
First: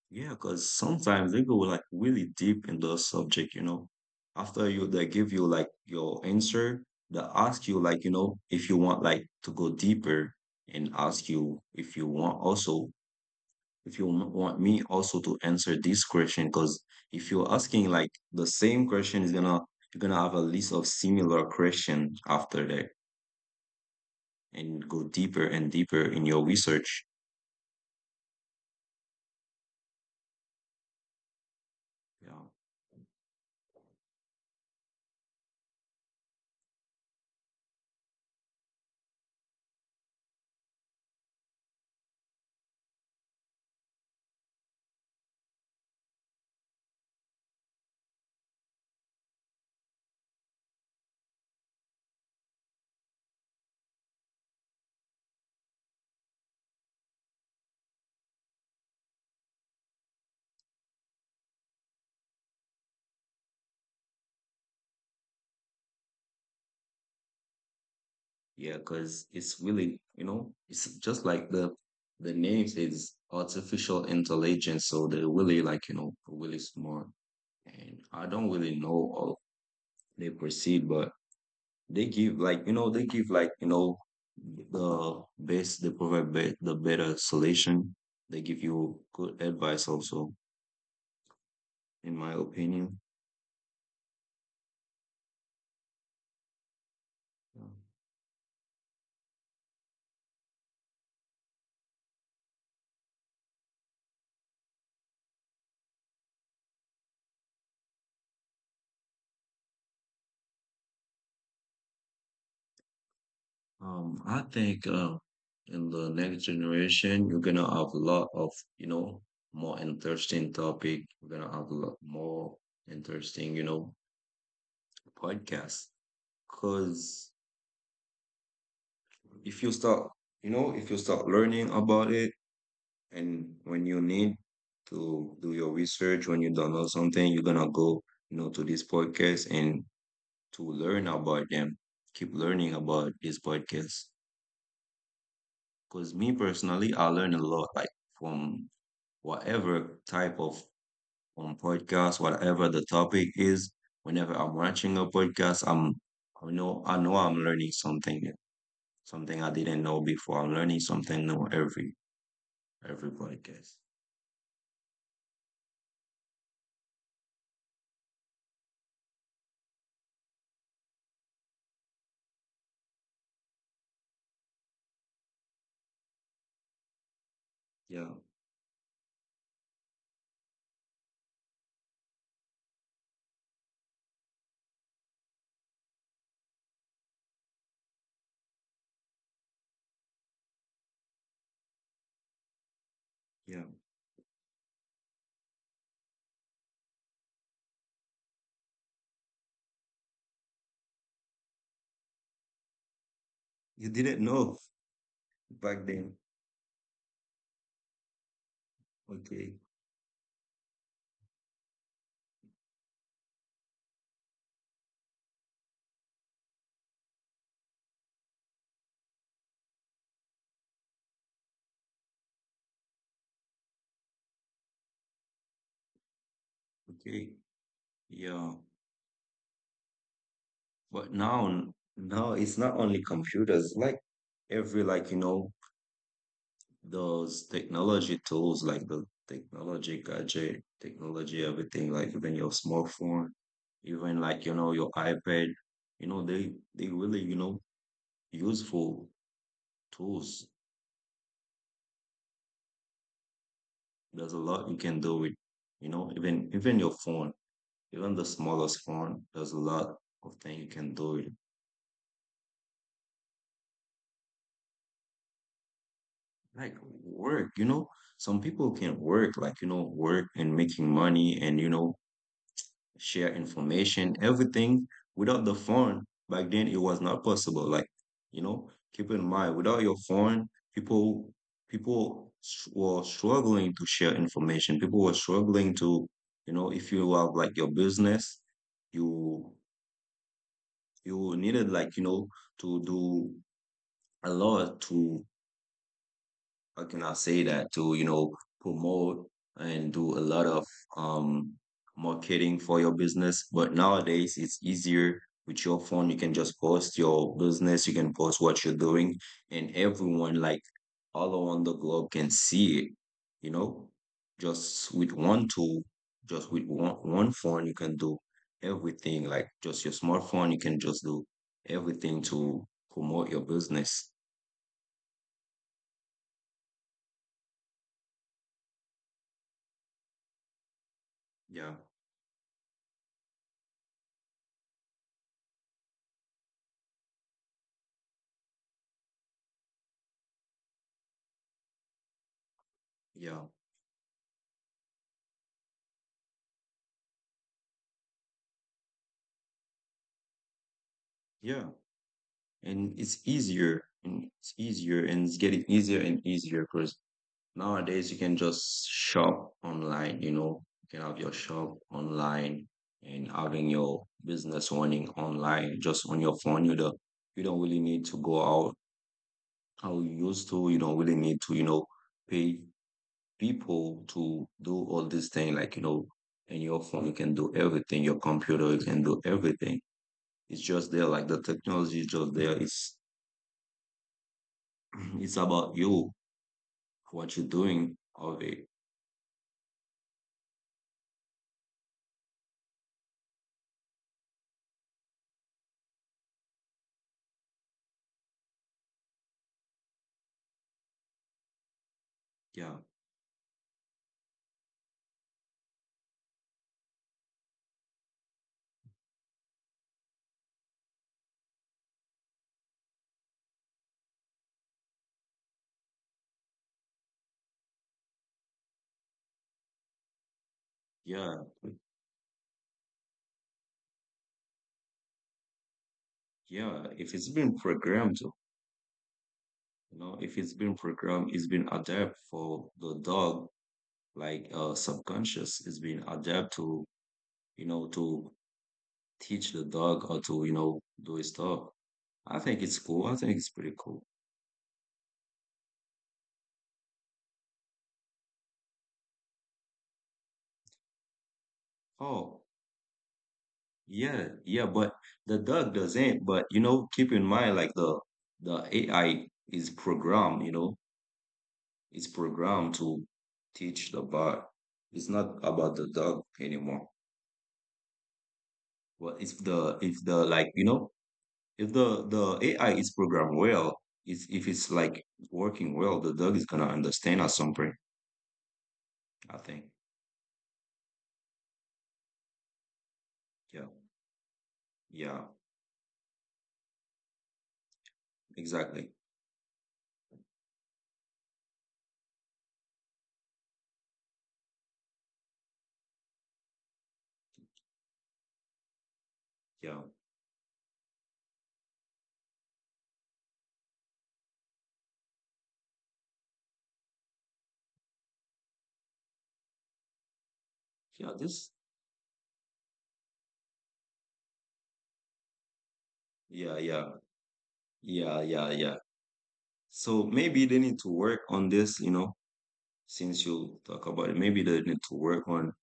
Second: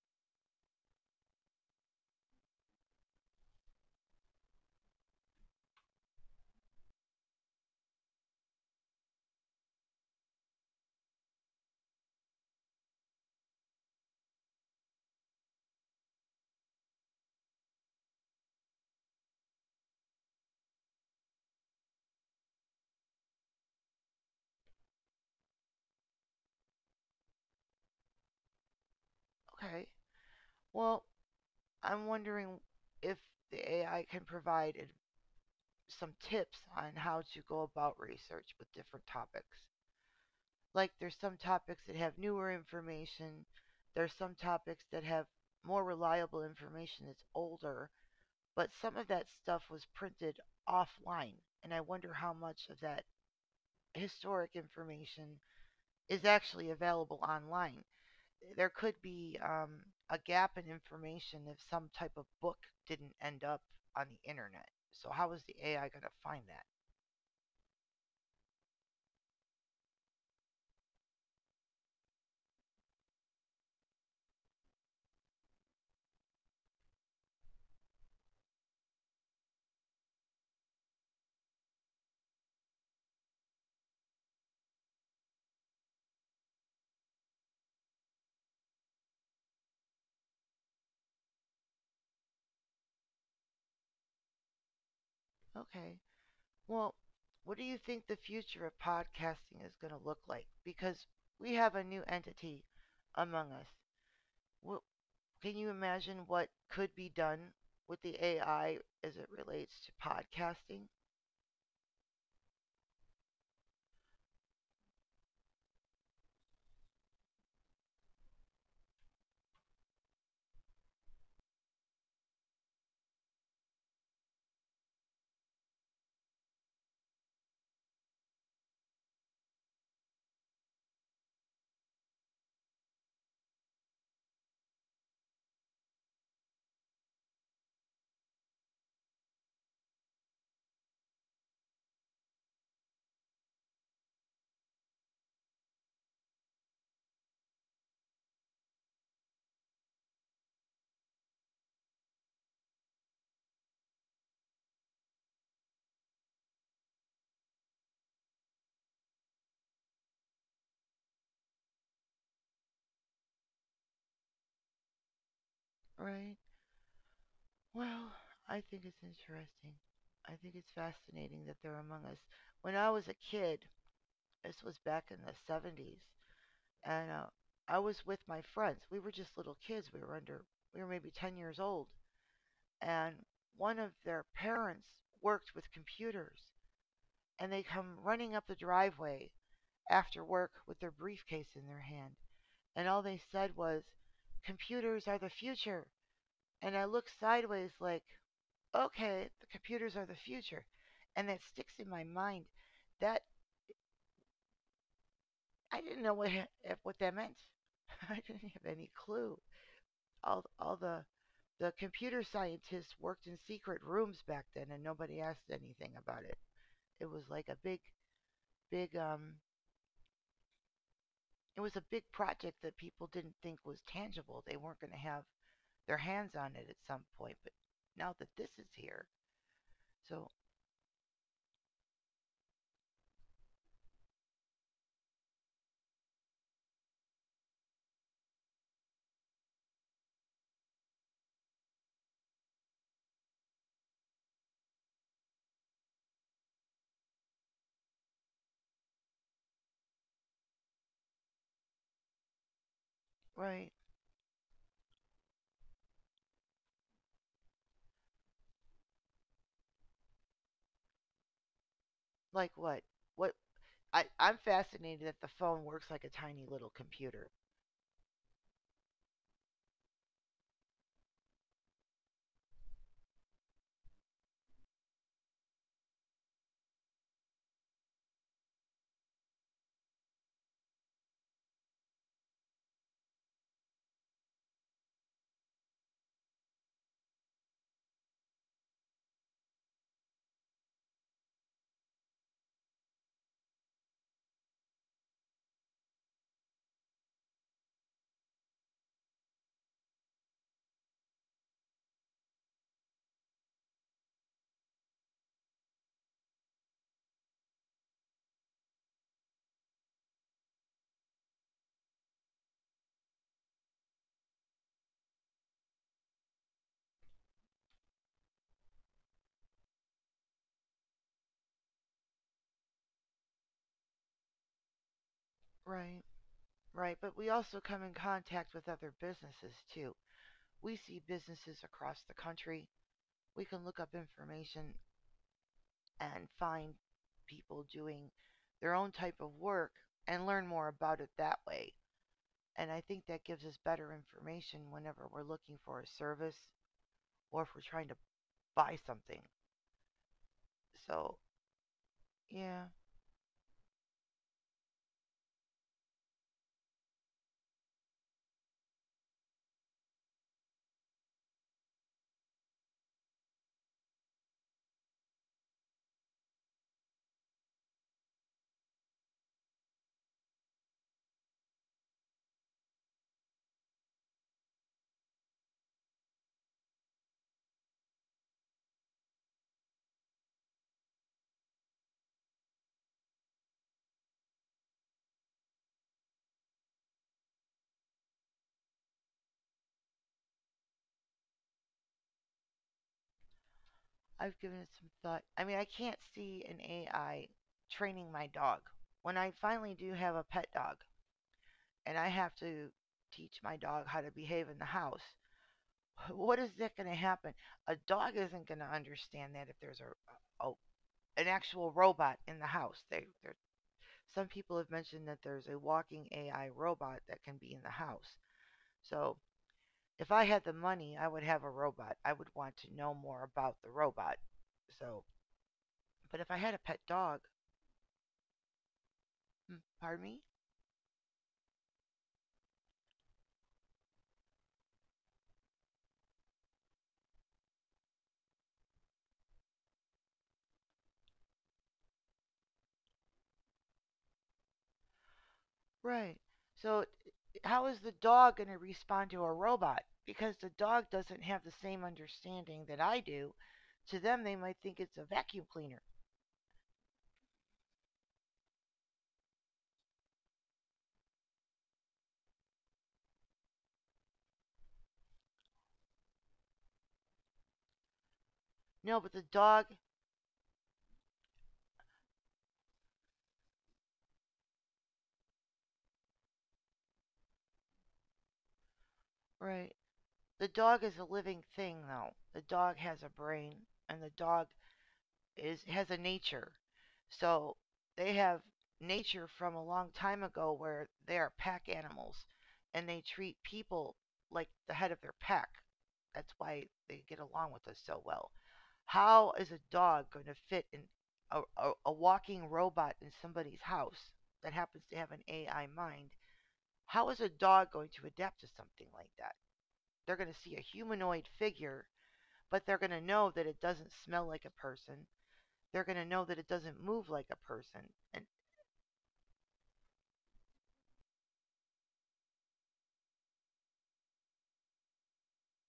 Yeah, because sometimes they go like really deep in the subject, you know. After you, they give you like your answer, they ask you like, you know, if you want like to go deeper and ask you if you want also, if you wa- want me also to answer this question, because if you're asking like the same question is gonna, you're gonna have a list of similar question after that and go deeper and deeper in your research. Okay. Well, I'm Yeah. wondering if the AI can provide some tips on how to go about research with different topics. Like there's some topics that have newer information, there's some topics that have more reliable information that's older, but some of that stuff was printed offline, and I wonder how much of that historic information is actually available online. There could be um, a gap in information if some type of book didn't end up on the internet. So how is the A I going to find that? Yeah, because it's really, you know, it's just like the the name is artificial intelligence, so they're really like, you know, really smart. And I don't really know how they proceed, but they give like, you know, they give like, you know, the best, they provide be the better solution. They give you good advice also, in my opinion. Okay. Well, Yeah. what do you think the future of podcasting is going to look like? Because we have a new entity among us. Wh- Can you imagine what could be done with the A I as it relates to podcasting? Um, I think uh, in the next generation, you're gonna have a lot of, you know, more interesting topic. You're gonna have a lot more interesting, you know, podcasts. Because if you start, you know, if you start learning about it, and when you need to do your research, when you don't know something, you're gonna go, you know, to this podcast and to learn about them. Keep learning about this podcast. Because me personally, I learn a lot, like from whatever type of um, podcast, whatever the topic is, whenever I'm watching a podcast, I'm I know I know I'm learning something new, something I didn't know before. I'm learning something new every every podcast. Right. Well, I think it's interesting. I think it's fascinating that they're among us. When I was a kid, this was back in the seventies, and uh, I was Yeah, with my friends. We were just little kids. We were under, we were maybe ten years old. And one of their parents worked with computers, and they come running up the driveway after work with their briefcase in their hand. And all they said yeah. was, computers are the future. And I looked sideways, like, okay, the computers are the future. And that sticks in my mind. That You didn't know back I didn't then. know what what that meant. I didn't have any clue. Okay, All all the the computer scientists worked in secret rooms back then, and nobody asked anything about it. It was like a big, big, um, it was a big project that people didn't think was tangible. They weren't going to have their hands on it at some okay. point. But now that Yeah. this is here, so But now now it's not only computers, like every like you know those technology tools like the technology gadget, technology, everything, like even your smartphone, even like, you know, your iPad, you know, they they really, you know, useful tools. right, There's a lot you can do with, you know, even even your phone, even the smallest phone, there's a lot of things you can do with it. like what? What? I, I'm fascinated that the phone works like a tiny Like little computer. work, you know, some people can work, like, you know, work and making money and, you know, share information, everything without the phone. Back then, it was not possible. Like, you know, keep in mind, without your phone, people people were struggling to share information. People were struggling to, you know, if you have like your business, you you needed like you know to do a lot to how can I say that to, you know, promote and do a lot of um marketing for your business. But nowadays it's easier with your phone. You can just post your business, you can post what you're doing, and everyone like all around the globe can see it, you know, just with one tool, just with one, one phone, you can do everything. Like just your smartphone, you can just do everything to promote your business. Right, right. But we also come in contact with other businesses too. We see businesses Yeah, across the country. We can look up information and find people doing their own type of work and learn more about it that way. And I think that yeah, gives us better information whenever we're looking for a service or if we're trying to buy something. So, yeah. yeah, And it's easier and it's easier and it's getting easier and easier because nowadays you can just shop online you know you can have your shop online and having your business running online just on your phone you don't you don't really need to go out how you used to you don't really need to you know pay people to do all this thing like you know in your phone you can do everything your computer you can do everything it's just there like the technology is just there it's it's about you what you're doing of it. I've given it some thought. I mean, I can't see an A I training my dog. When I finally do have a pet dog and I have to Yeah, teach my dog how to behave in the house, what is that going to happen? A dog isn't going to understand that if there's a, a an actual robot in the house. They, some people have mentioned that there's a walking A I robot that can be in the house. So if I had the money, I would have yeah, a robot. I would want to know more about the robot. So, but if I had a pet yeah. If dog, it's been programmed, you hmm, pardon know, me, if it's been programmed, it's been adapted for the dog, like uh, subconscious, it's been adapted to, you know, to teach the dog how to, you know, do his stuff. I think it's cool. I think it's pretty cool. right? So how is the dog going to respond to a robot? Because the dog doesn't have the same Oh, understanding that I do. To yeah, them, they might yeah, think but it's a the vacuum dog cleaner. doesn't, but you know, keep in mind like the the A I is programmed, you know, it's programmed to teach the bird. It's not about the dog anymore. No, but Well, the if dog, the if the like you know if the the A I is programmed well, if if it's like working well, the dog is gonna understand at some point. I right? think. The dog is a living thing, though. The dog has a brain, Yeah. and the dog Yeah. is has a nature. So they have Exactly. nature from a long time ago where they are pack animals and they treat people like the head of their pack. That's why they get along with us so well. How is a Yeah. dog going to fit in a, a, a walking robot in somebody's house that happens to have an A I mind? How is a dog going to adapt to something like that? They're going to see a Yeah. humanoid This. figure, but they're going to know that it doesn't smell like a person. They're going to know that it Yeah. doesn't Yeah. move like a person. And Yeah. Yeah. Yeah. So maybe they need to work on this. You know, since you talk about it, maybe they need to work on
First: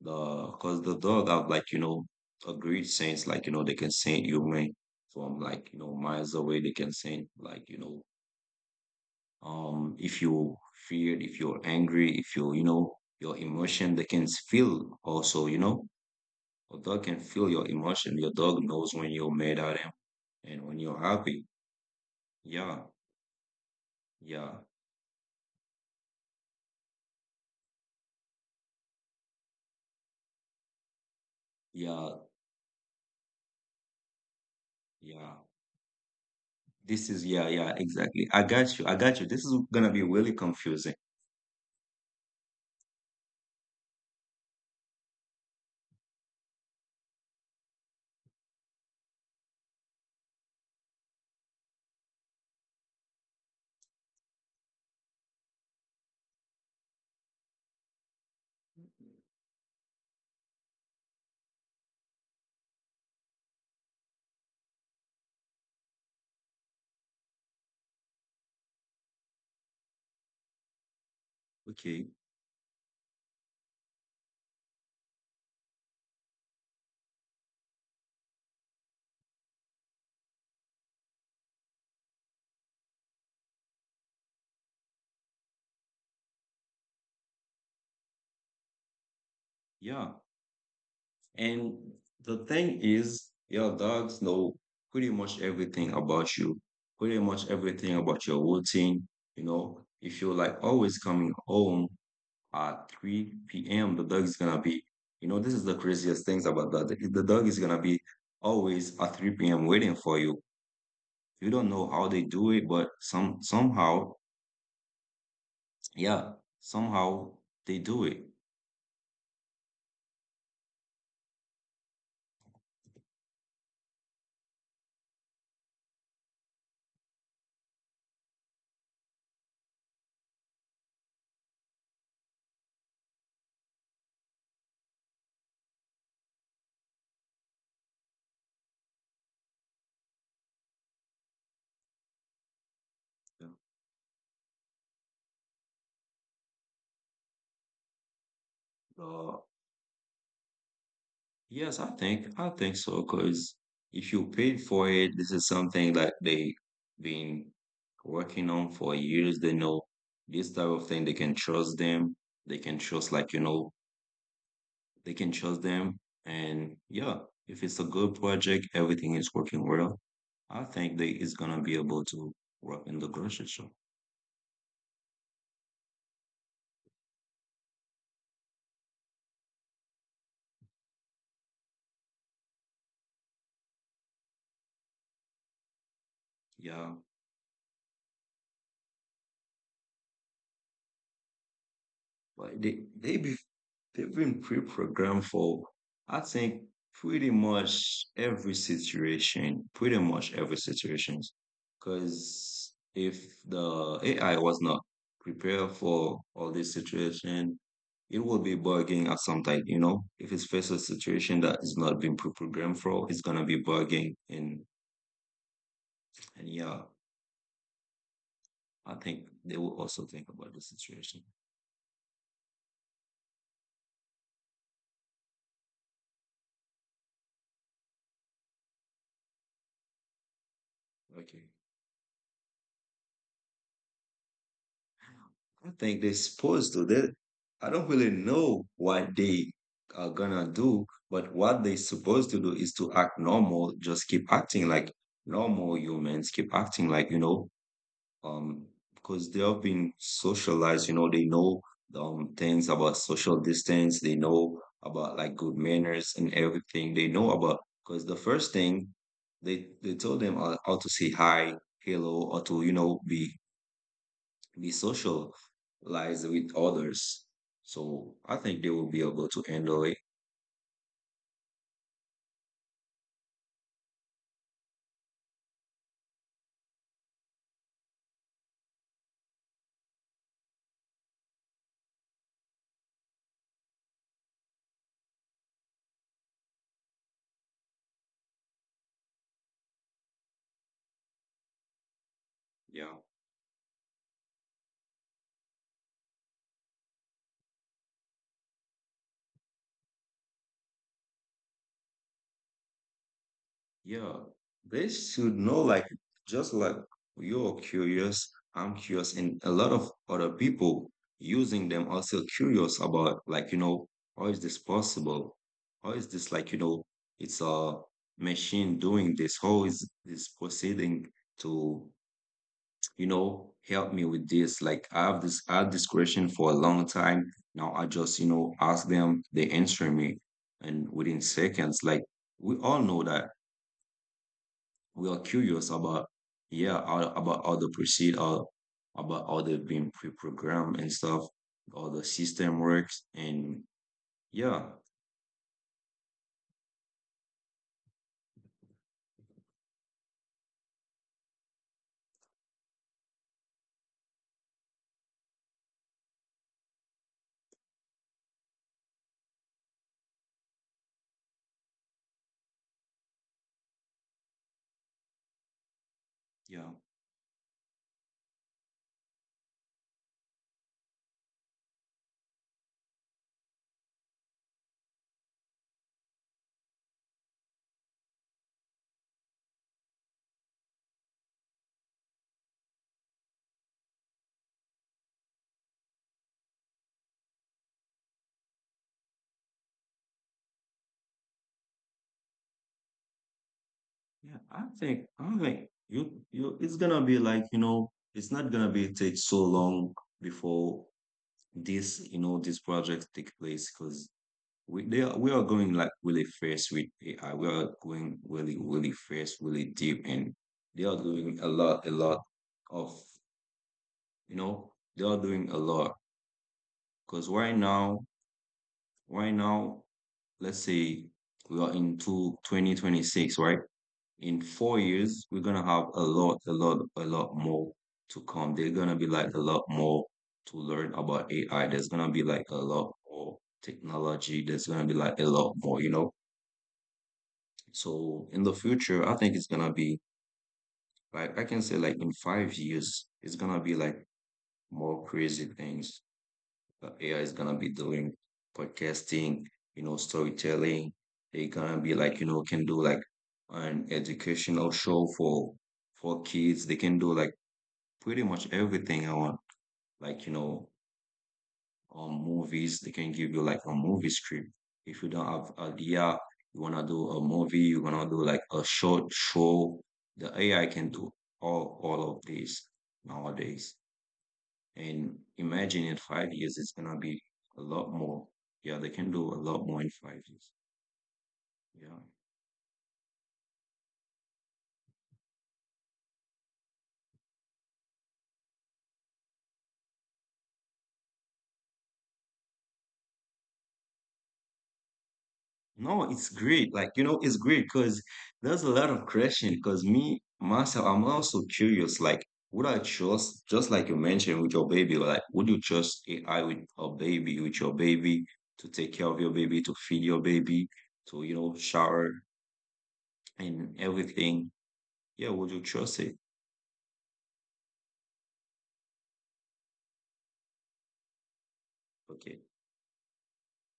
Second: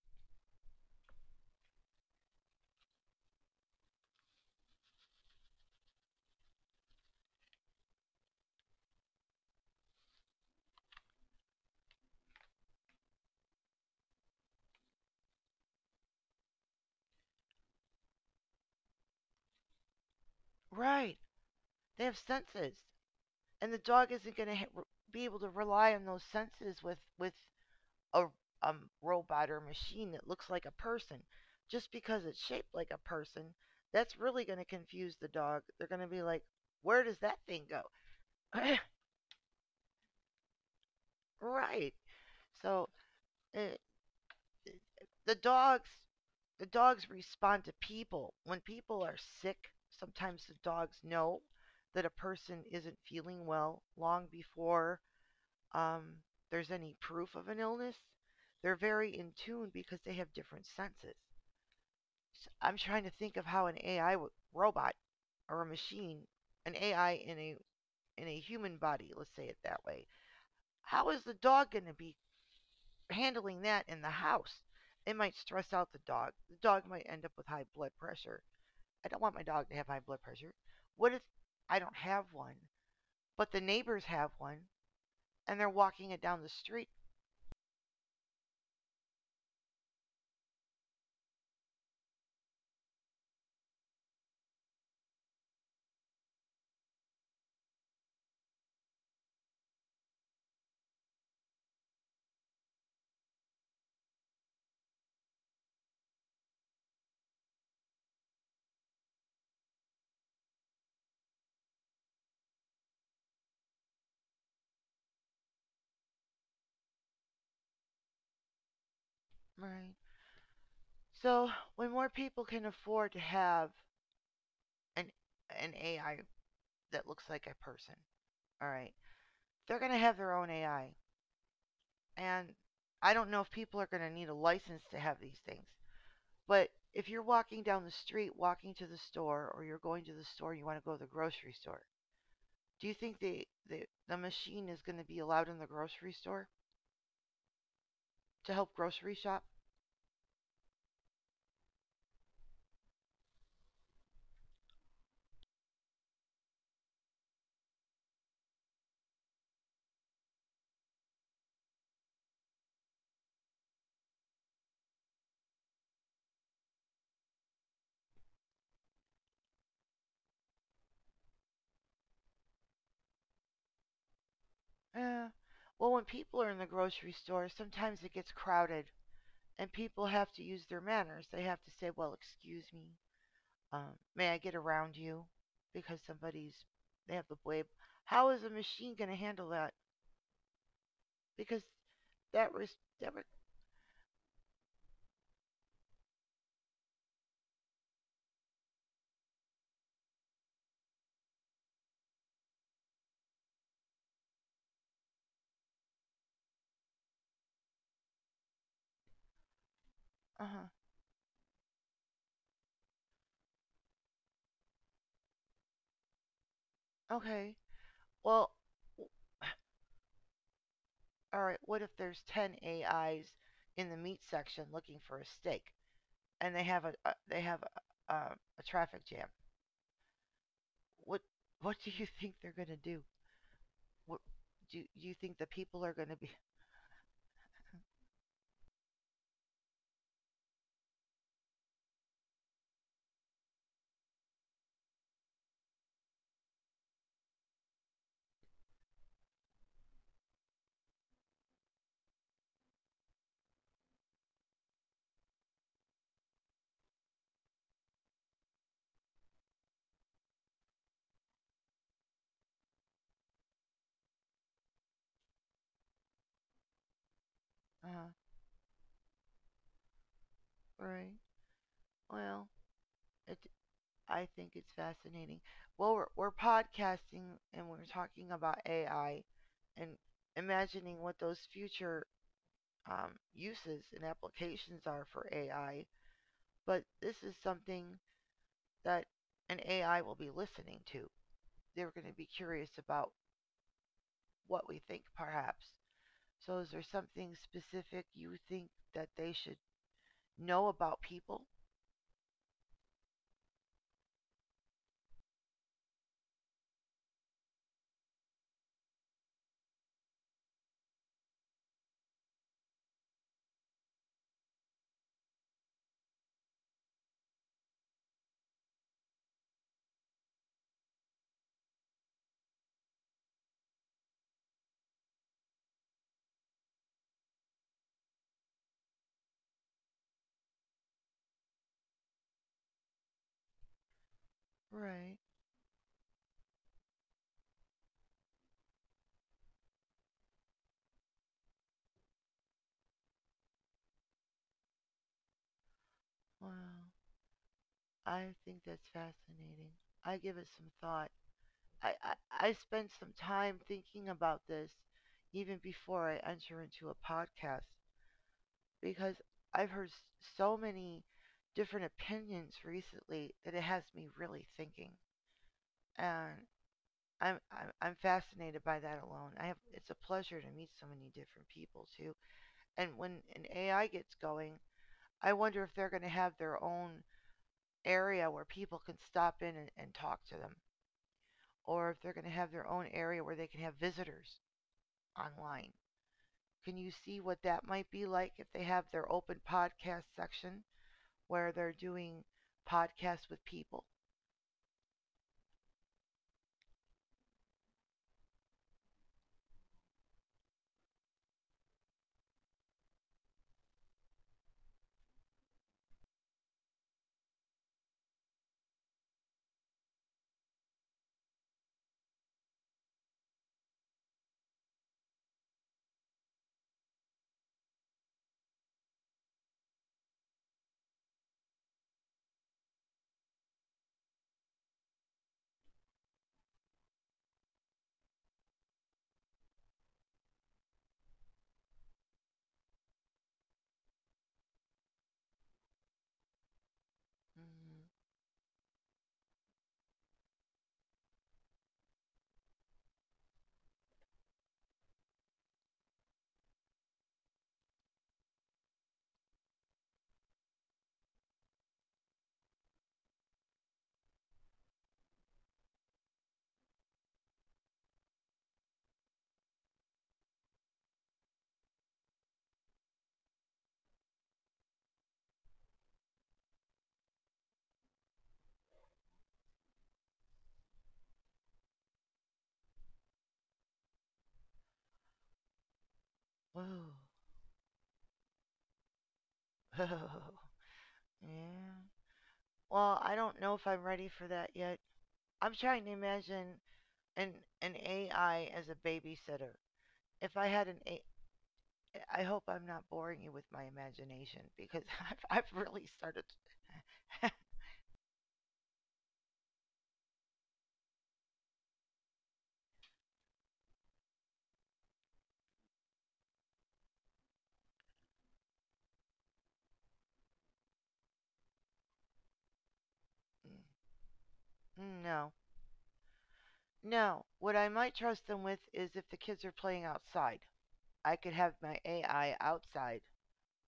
the because the dog have like you know a great sense, like you know they can scent human from like you know miles away. They can scent like you know um if you are feared, if you're angry, if you you know your emotion, they can feel also. You know, a dog can feel your emotion. Your dog knows when you're mad at him and when you're right, happy. they have Yeah, senses. And the dog isn't going yeah, to ha- be able to rely on those senses with with a um, robot or machine that looks like a person. Just yeah, because it's shaped like a person, that's really going to confuse the yeah. dog. They're going to be like, "Where This does is that yeah, thing yeah, go?" exactly. I got you. I got you. This is gonna be really confusing. Right. So uh, the dogs the dogs respond to people. When people are sick, sometimes the dogs know that a person isn't feeling well long before um, there's any proof of an illness. They're very in tune because they have different senses. i I'm trying to think of how an A I robot or a machine, an A I in a in a human body, let's say it that way. How is the dog going to Okay, be handling that in the house? It might stress out the dog. The dog might end up with high blood pressure. I don't want my dog to have high blood pressure. What if I don't have one, but the neighbors have one and they're walking it down the street? yeah. And the thing is, your dogs know pretty much everything about you, pretty much everything about your routine. You know, if you're like always coming home at three p m, the dog is gonna be, you know, this is the craziest things about that. The the dog is gonna be always at three p m waiting for you. You don't know how they do it, but some somehow, yeah, somehow they do it. Right. So when more people can afford to have an an A I that looks like a person, all right, they're gonna have their own A I, and I don't know if people are gonna need a license to have these things. But if you're walking down the street, walking to the store, or you're going to the store, you want to go to the grocery store. Do you think the, the, the, machine is going to be allowed in the grocery store to help grocery Uh, shop? yes, I think I think so. Because if you paid for it, this is something that they been working on for years. They know this type of thing. They can trust them. They can trust, like you know, they can trust them. And yeah, if it's a good project, everything is working well. I think they is gonna be able to work in the grocery store. Eh. Well, when people are in the grocery store, sometimes it gets crowded and people have to use their manners. They have to say, well, excuse me, um, may I get around you? Because somebody's, Yeah, they have the blade. How is a machine going to handle that? Because but that they was, they be that was, they've been pre-programmed for, I think, pretty much every situation, pretty much every situation. Because if the A I was not prepared for all this situation, it will be bugging at some time. You know, if it uh faces a huh. situation that is not being pre-programmed for, it's gonna be bugging. And and yeah, Okay. Well, I think they will also think about the situation. all right. What if there's ten A Is in the meat section looking for a steak and they have a, a they have a, a, a traffic jam? What Okay. what do you think they're gonna do? What do you think the I think people are they're gonna be? supposed to. They, I don't really know what they are gonna do, but what they're supposed to do is to act normal, just keep acting like normal humans, keep acting like, you know, um, because they have been socialized, you know, they know um things about social distance, they know about like good manners and everything. They know about because the first thing they they told them how, how to say hi, hello, or to, you know, be be socialize with others. So Uh, I think they will be able to handle it. right. Well, it. I think it's fascinating. Well, we're we're podcasting and we're talking about A I, and imagining what those future um, uses and applications are for A I. But this is something that an A I will be listening to. They're going to be curious Yeah. about what we think, perhaps. So, is there something specific you think that they should know about people? Yeah. They should know, like, just like you're curious, I'm curious, and a lot of other people using them are still curious about, like, you know, how is this possible? How is this, like, you know, it's a machine doing this? How is this proceeding to, you know, help me with this. Like, I have this I have this question for a long time. Now I just, you know, ask them, they answer me. And within seconds, like, we all know that we are Right. curious about, yeah, how- about how they proceed or about how they've been pre-programmed and stuff, how the system works. And yeah, Wow. I think that's fascinating. I give it some thought. I, I, I spent some time thinking about this even before I enter into a podcast because I've heard so many different opinions recently that it has me really thinking. And yeah, I'm, I'm, I'm fascinated by that alone. I have, it's a pleasure to meet so many different people too. And when an A I gets going, I wonder if they're going to have their own area where people can stop in and, and talk to them, or if they're going to have their own area where they can have visitors online. Can you see what that might be like if they have their open podcast section where they're doing podcasts with people? yeah. I think I think you you it's gonna be like, you know, it's not gonna be take so long before this, you know, this project take place because we they are, we are going like really fast with A I. We are going really really fast, really deep, and they are doing a lot a lot of, you know, they are doing a lot because right now right now let's say we are into twenty twenty-six, right, in four years, we're gonna have a lot, a lot, a lot more to come. There's gonna be like a lot more to learn about A I. There's gonna be like a lot more technology. There's gonna be like a lot more, you know. So in the future, I think it's gonna be like, I can say like in five years, it's gonna be like more crazy things. uh, A I is gonna be doing podcasting, you know, storytelling. They gonna be like, you know, can do like an educational show for for kids. They can do like pretty much everything I want. Like, you know, um movies, they can give you like a movie script. If you don't have idea, you wanna do a movie, you wanna do like a short show, the A I can do all all of this nowadays. And imagine in five years, it's gonna Mm. be a lot more. Yeah, they can do a lot more in Whoa. five years. Yeah. Yeah. Well, I don't know if I'm ready for that yet. I'm trying to imagine an an A I as a babysitter. If I had an a- I I hope I'm not boring you with my imagination, because I've, I've really No, it's started great. Like, you know, it's to great because there's a lot of question. Because me, myself, I'm also curious. Like, would I trust, just like you mentioned with your baby, like, would you trust A I with a baby, with your baby, to take care of your baby, to feed your baby, to, you know, shower and everything? Yeah, would no. you trust it? No. What I might trust them with is if the kids are playing outside. I could have my Okay. A I outside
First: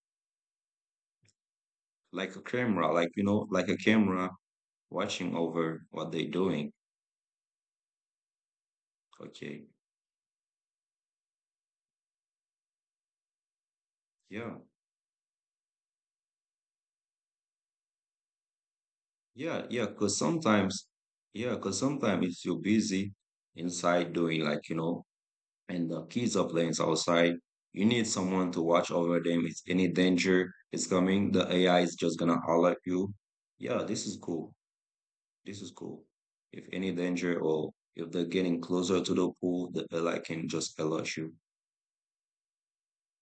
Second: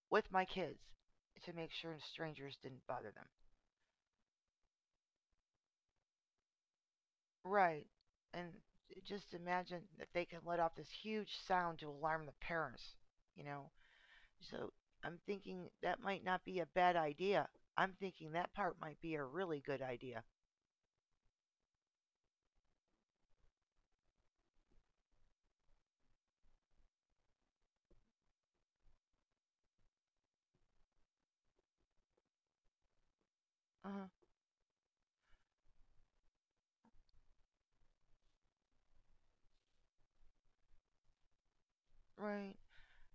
with my kids to make sure Like a strangers didn't camera, bother like, you them. know, like a camera watching over what they're doing. Right. And just Okay. imagine that they can let off this huge sound to alarm the parents, you know? Yeah. So I'm thinking that might not be a bad idea. I'm thinking that part might be a really Yeah. good Yeah. Because idea. sometimes, yeah, because sometimes if you're busy inside doing, like, you know, and the kids are playing outside, you need someone to watch over them. If any danger is coming, the A I is just going to holler at you. Yeah. Uh This huh. is cool. This is cool. If any danger or if they're getting closer to the pool, the A I can just alert you. Right.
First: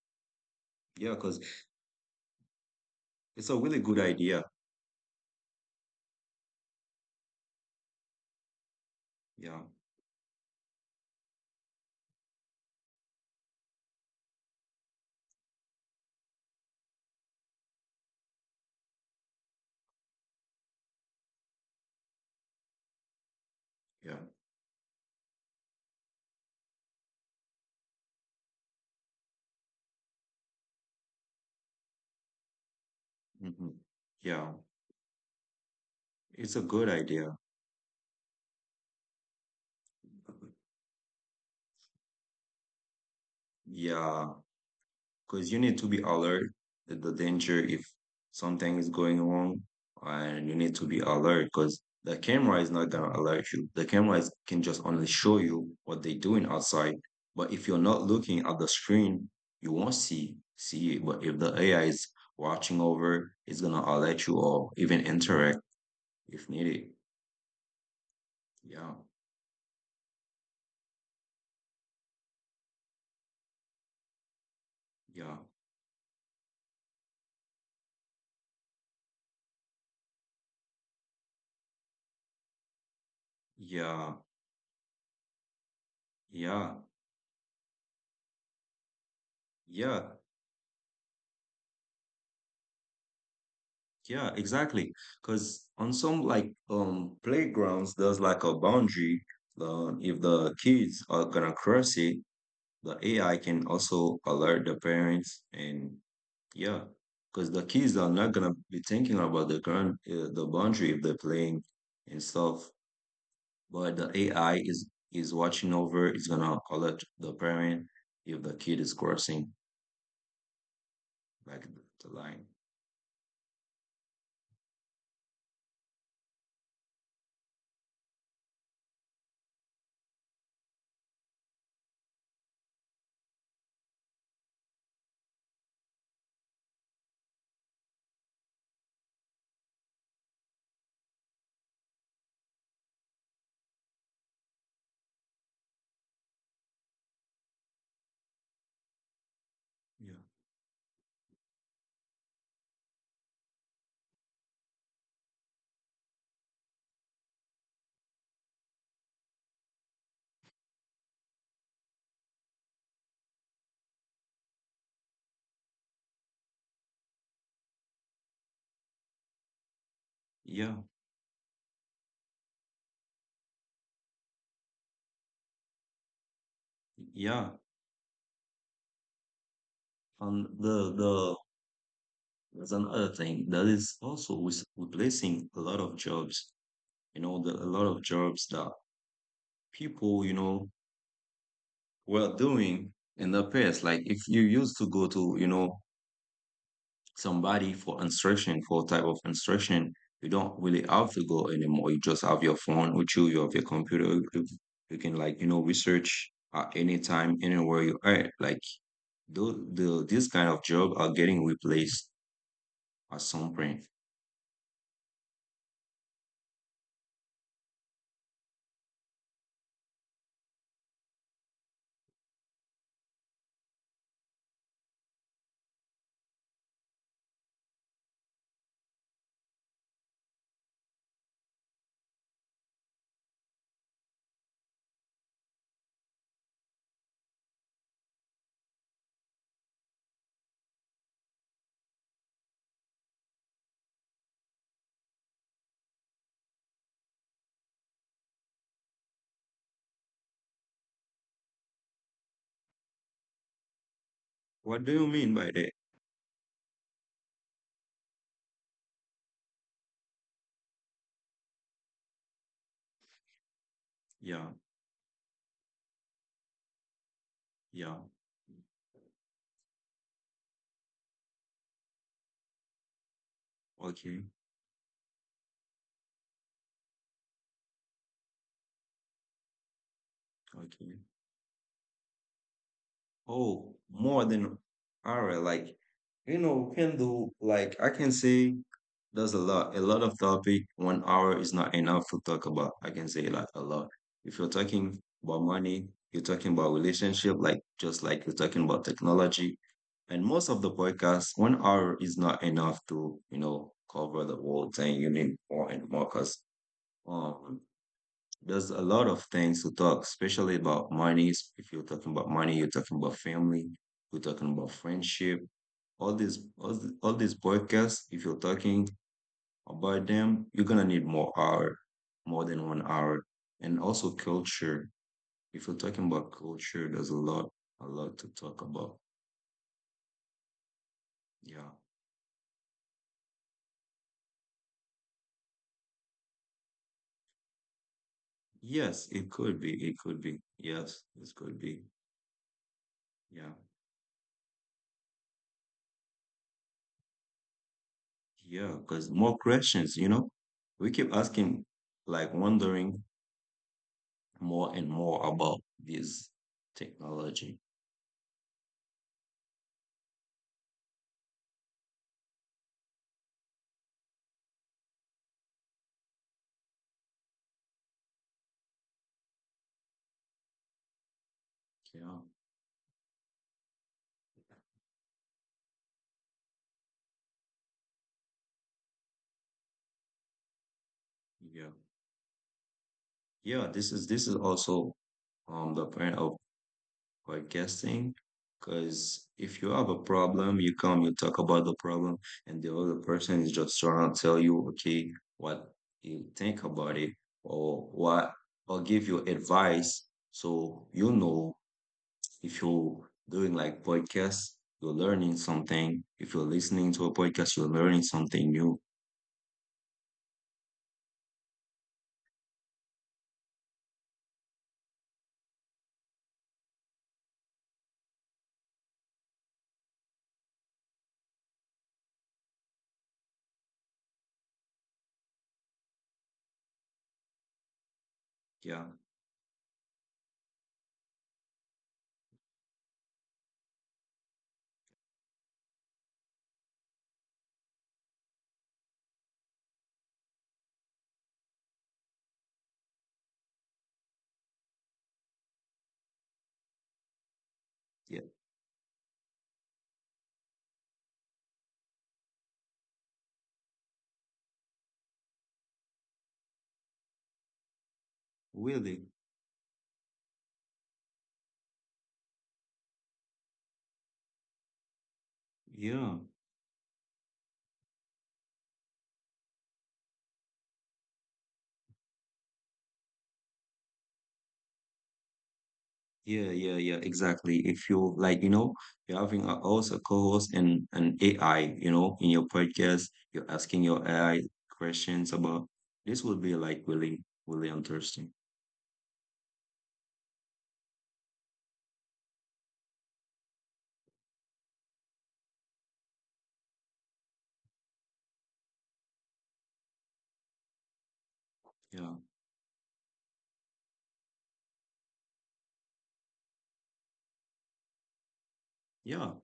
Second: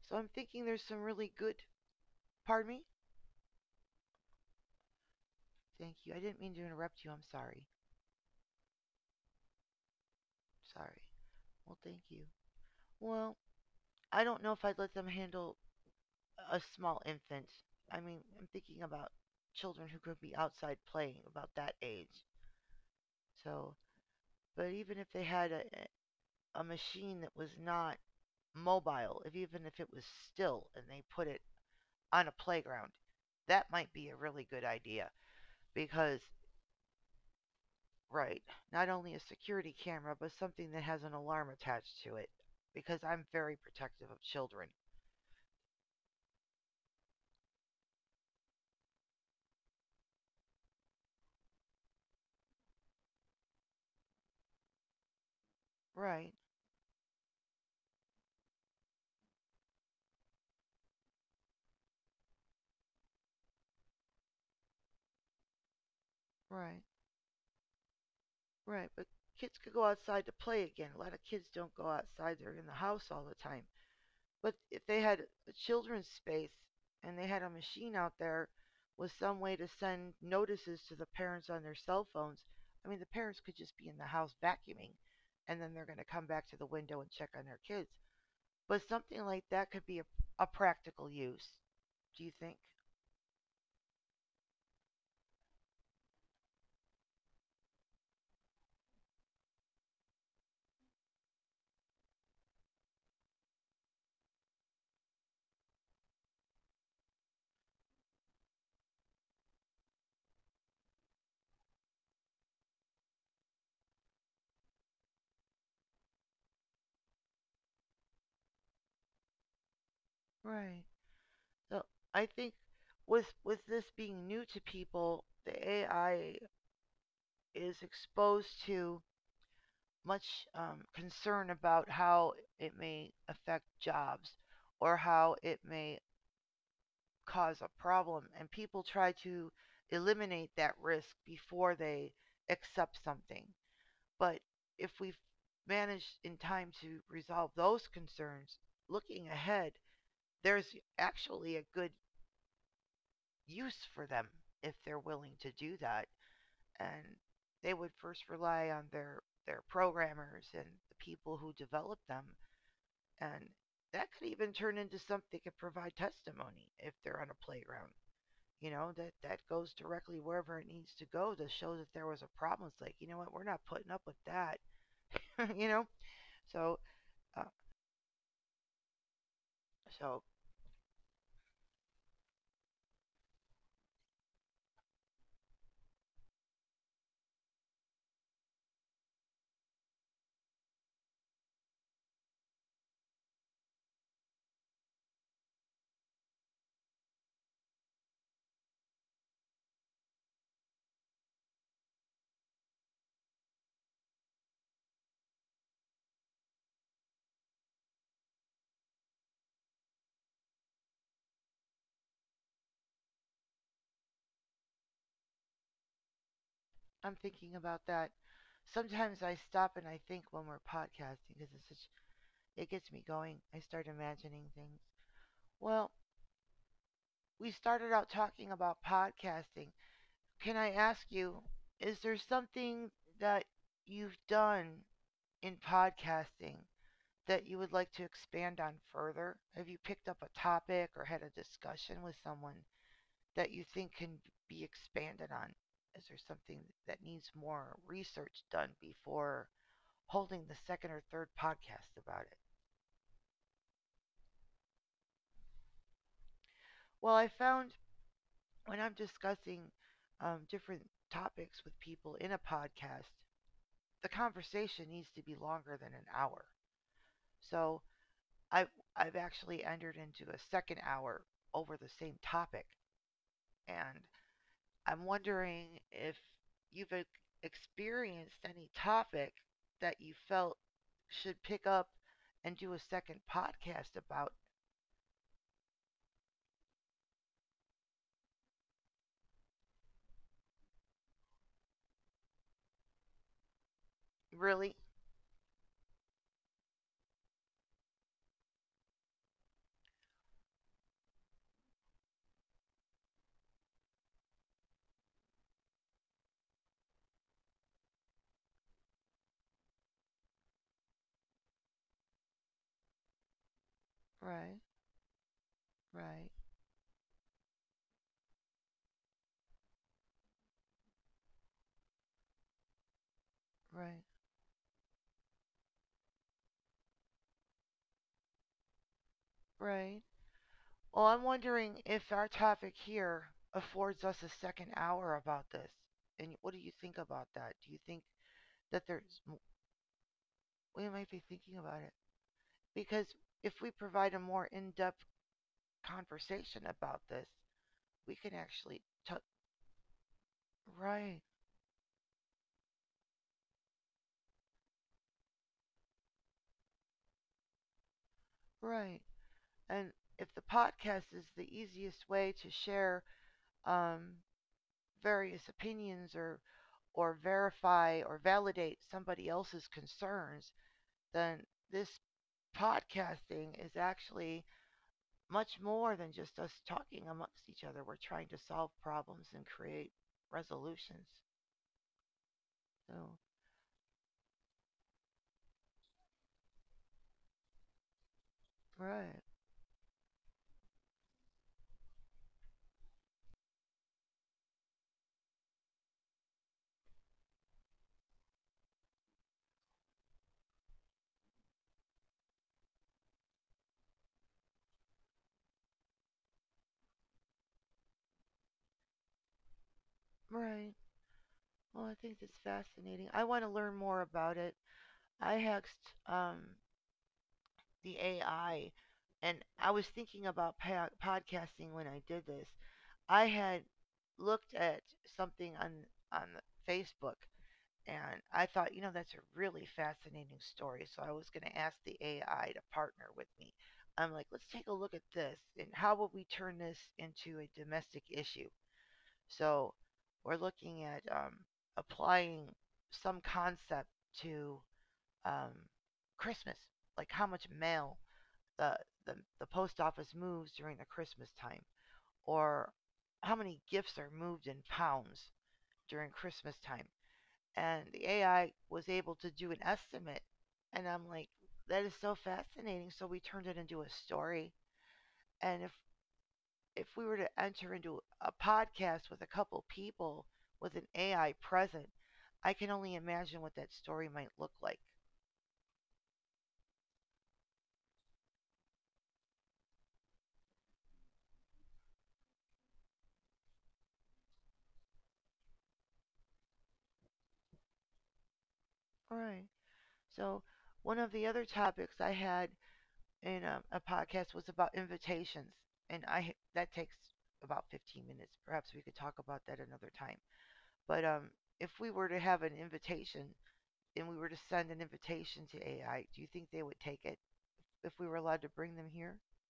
So I'm thinking there's some Yeah. really Because good. Pardon me? it's a really good idea. Thank you. I didn't mean to interrupt you. I'm sorry. Yeah. Sorry. Well, thank you. Well, I don't know if I'd let them handle a small infant. I mean, I'm thinking about children who could be outside playing about that age. So, Yeah. but even if they had a, a machine that was not mobile, if even if it was still and they put it on a playground, that hmm might be a really Yeah. good idea because It's a good idea. right. Not only a security camera, but something that has an alarm attached to it. Because I'm very protective of Yeah, children. because you need to be alert at the danger if something is going wrong, and you need to be alert because the camera is not gonna alert you. The camera is, can just only show you what they're Right, doing outside. But if you're not looking at the screen, you won't see see it. But if the A I is watching over, it's gonna alert you or even interact if needed. right, Yeah, right. But kids could go outside to play again. A lot of kids don't go outside, they're in the house all the time. But if they had yeah, a children's space and they had a machine out there with some way to send notices to the parents on their cell phones, I mean, the parents could just be in yeah, the house vacuuming and then they're going to come back to yeah, the window and check on their kids. But something like that could yeah. be a, a practical use. Do you think? Yeah, exactly. Because on some like um playgrounds, there's like a boundary. Uh, if the kids are gonna cross it, the A I can also alert the parents. And yeah, because the kids are not gonna be thinking about the ground, uh, the boundary if they're playing and stuff. But the A I is is watching over. It's gonna alert the parent if the kid is crossing Right. like So the I line. think with with this being new to people, the A I is exposed to much um, concern about how it may affect jobs or how it may cause a problem, and people try to eliminate that risk before they accept something. But if we've managed in time to resolve those concerns, looking ahead, Yeah. there's actually a good use for them if they're willing to do that. And they would first rely on their, their programmers and the people who develop them. And that could even turn into something that provide testimony if they're on a playground. You know, that, that goes directly wherever Yeah. it needs to go to show that there was a problem. It's like, you know what, we're not putting up with that. You know? So Yeah. uh, So Um, the the that's another thing that is also with replacing a lot of jobs, you know, the, a lot of jobs that people, you know, were doing in the past. Like if you used to go to, you know, somebody for instruction, for type of instruction, you don't really have to go anymore. You just have your phone with you, you have your computer. You, you can like, you know, research at any time, anywhere you are. Like the, the this kind of job are getting replaced at some point. I'm thinking about that. Sometimes I stop and I think when we're podcasting because it's such, it gets me going. I start imagining things. Well, we started out talking about podcasting. Can I ask you, is there something that you've done in podcasting that you would like to expand on further? Have you picked up a topic or had a discussion with someone that you think can be expanded on? Is there something that needs more research done before holding the second or third podcast about it? What do you mean by that? Well, I found when I'm discussing um, different topics with people in a podcast, the Yeah. conversation needs to be longer than an hour. Yeah. So I've, I've actually entered into a second hour over the same topic. And Okay, I'm wondering if you've e- experienced any topic that you felt okay. should pick up and do a second Oh, podcast more about. than hour. Like, you know, can do like, I can say there's a lot, a lot of topic. One hour is not enough to talk about. I can say like a lot. If you're Really? talking about money, you're talking about relationship, like just like you're talking about technology. And most of the podcasts, one hour is not enough to, you know, cover the whole thing. You need more and more because um there's a lot of things to talk, especially about money. If you're talking about money, you're talking about family, you're talking about Right, friendship. All these, right, all, th- all these podcasts. If you're talking about them, you're gonna need more hour, more than one hour, and also right. culture. If you're talking about culture, there's a lot, a lot to talk about. Right. Well, I'm Yeah. wondering if our topic here affords us a second hour about this. And what do you think about that? Do you think that Yes, it there's m- could be. It could be. we Yes, might it be could thinking be. about it? Because Yeah. if we provide a more in-depth conversation about this, we can Yeah. actually Because t- more questions, you know, we keep right, asking, like wondering more and more about this technology. right. And if the podcast is the easiest way to share um, various opinions or or verify or validate somebody else's concerns, then this Yeah, podcasting is actually much more than just us talking amongst each other. We're trying to solve problems and create resolutions. yeah, So, yeah. This is this is also um the point of podcasting, because right, if you have a problem, you come, you talk about the problem, and the other person is just trying to tell you, okay, what you think about it, or what, or give you advice, so you know if you're doing like podcasts, you're learning something. If you're listening to a podcast, you're learning something new. right. Well, I think that's fascinating. I want to learn more about it. I hacked um, the A I, and I was thinking about pa- podcasting when I did this. I had looked at something on on Facebook. And I thought, you Yeah. know, that's a really fascinating story. So I was going to ask the A I to partner with me. I'm like, let's take a look at this. And how would we turn this into a domestic issue? So we're looking at um, applying some concept to um, Christmas, like how much mail the, the, the post office moves during the Christmas time, or how many gifts are moved in pounds during Christmas time, and the A I was Really? able to do an estimate. And I'm like, that is so fascinating. So we turned it into a story. And if Yeah. if we were to enter into a podcast with a couple people with an A I present, I can only imagine what that story might look like. Yeah, yeah, yeah, exactly. If you like, you know, you're having a host, a co-host, and an A I, you know, in your podcast, you're asking your A I questions about this would be like really, really interesting. All right. So one of the other topics I had in um, a podcast was about invitations, and I that takes about fifteen minutes. Perhaps we could talk about that another time. But um, if we were to Yeah. have an invitation and we were to send an invitation to A I, do you think they would take it if we were allowed to bring them here? Yeah.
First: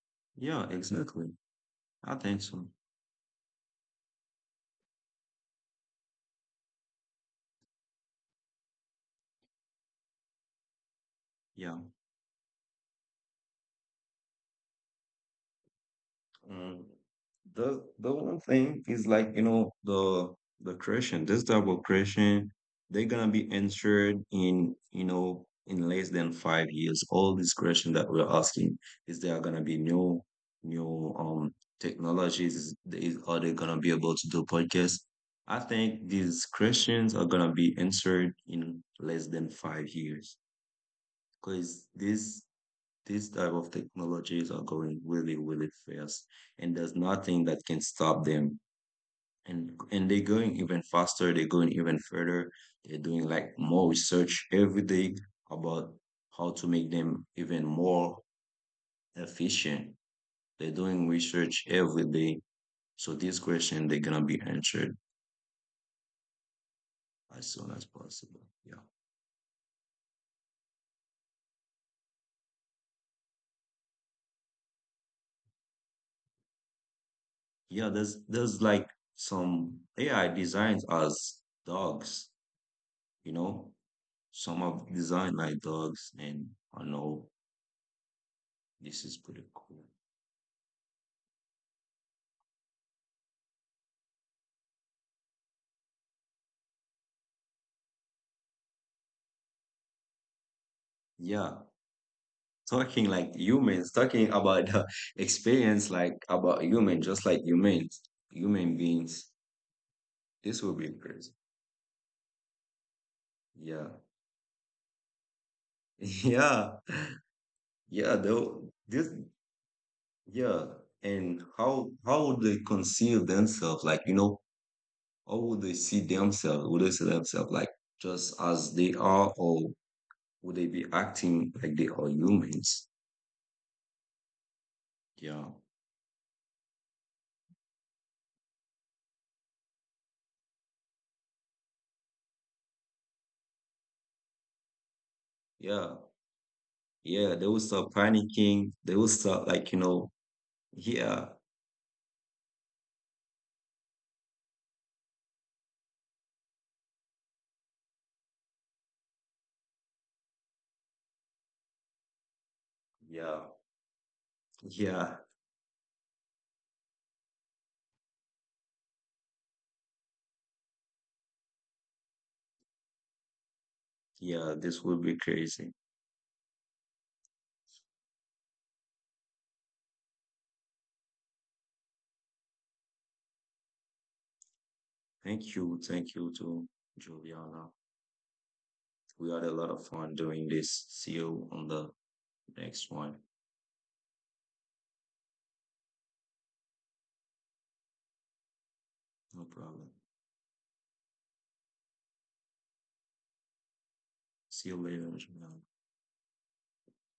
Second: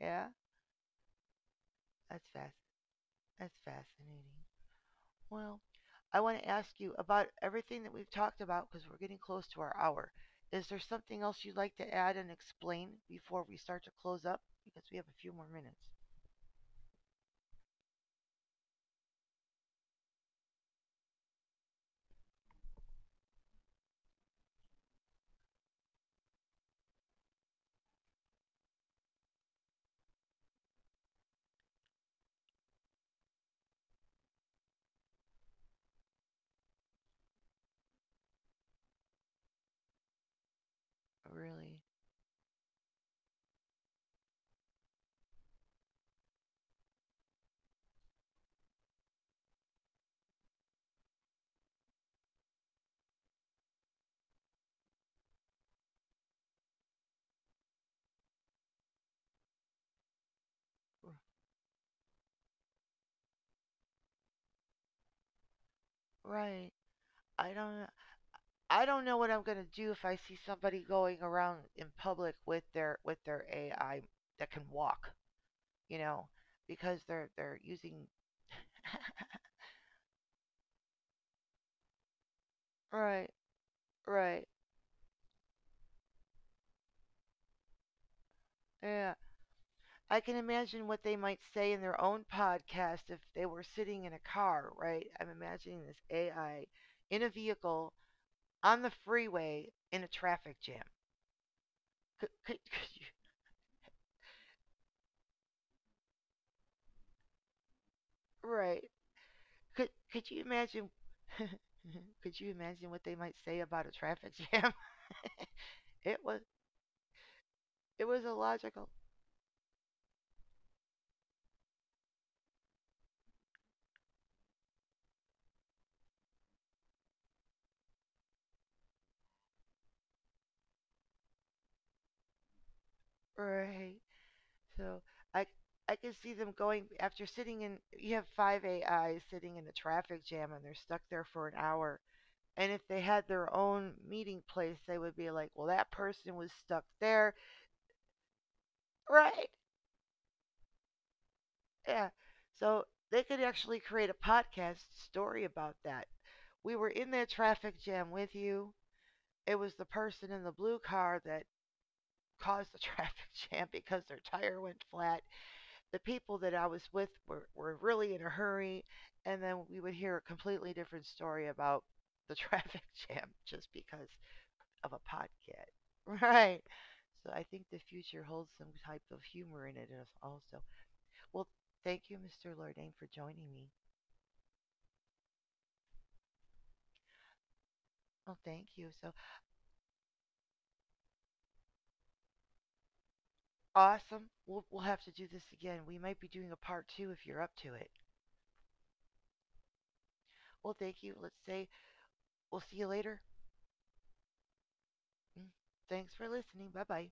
Yeah, Yeah, exactly. I that's think fast. so. That's fascinating. Well, I want to ask you about everything that we've talked about because we're getting close to our hour. Is there something else you'd like Yeah. to add and explain before we start to close up? Because we have a few more minutes. Mm, the the one thing is like, you know, the the creation, this type of creation, they're gonna be insured in, you know, in less than five years, all this creation that we're asking is there are gonna be new new um technologies. Is, is- are they gonna be able to do podcasts? I think these creations are gonna be insured in less than five years Really? because this, these type of technologies are going really, really fast, and there's nothing that can stop them. And and they're going even faster. They're going even further. They're doing like more research every day about how to make them even more efficient. They're doing research every day. So this question they're gonna be answered Right. as I soon as don't. possible. Yeah. I don't know what I'm gonna do if I see somebody going around in public with their with their A I that can walk. You know, because they're they're Yeah, using there's there's like some A I designs as dogs, you right. know? Right. Some of design like dogs, and I know this is Yeah. pretty cool. I can imagine what they might say in their own podcast if they were sitting in a car, right? I'm imagining this A I in a vehicle on the freeway in a traffic jam. Yeah, Could could, could talking you like humans, talking about the experience like about human, just like humans, human Right. beings. could could you This will be imagine crazy. could you imagine what they might say Yeah, about a traffic jam? It was yeah, it yeah. was Though illogical. this, yeah, and how how would they conceive themselves? Like, you know, how would they see themselves? Would they see themselves like just as they are, or would they be acting like they are humans? Right. So Yeah. I I can see them going after sitting in you have five A Is sitting in a traffic jam and they're stuck there for an hour. And if they had their own meeting place, they would be like, well Yeah, that person was stuck yeah, there. they will start panicking. They will start Right. like, you know, yeah, Yeah. So they could actually create a podcast story about that. We were in that traffic jam with you. It was the person in the blue car that caused the traffic yeah, jam because their tire went yeah, flat, the people that I was with were, were really in a hurry. And then we would hear a completely different story about the traffic jam just because yeah, this will of a be crazy. podcast. Right. So I think the future holds some type of humor in it as- also. Well, thank you, Mister Lordain, for joining me. Thank you, thank you to Juliana. Oh, thank you. So We had a lot of fun doing this. See you on the next one. awesome. We'll, we'll have to do this again. We might be doing a part two if you're up to it. No problem. Well, thank you. Let's say we'll see you later. See you later, Mm. Juliana. Thanks for listening. Bye bye.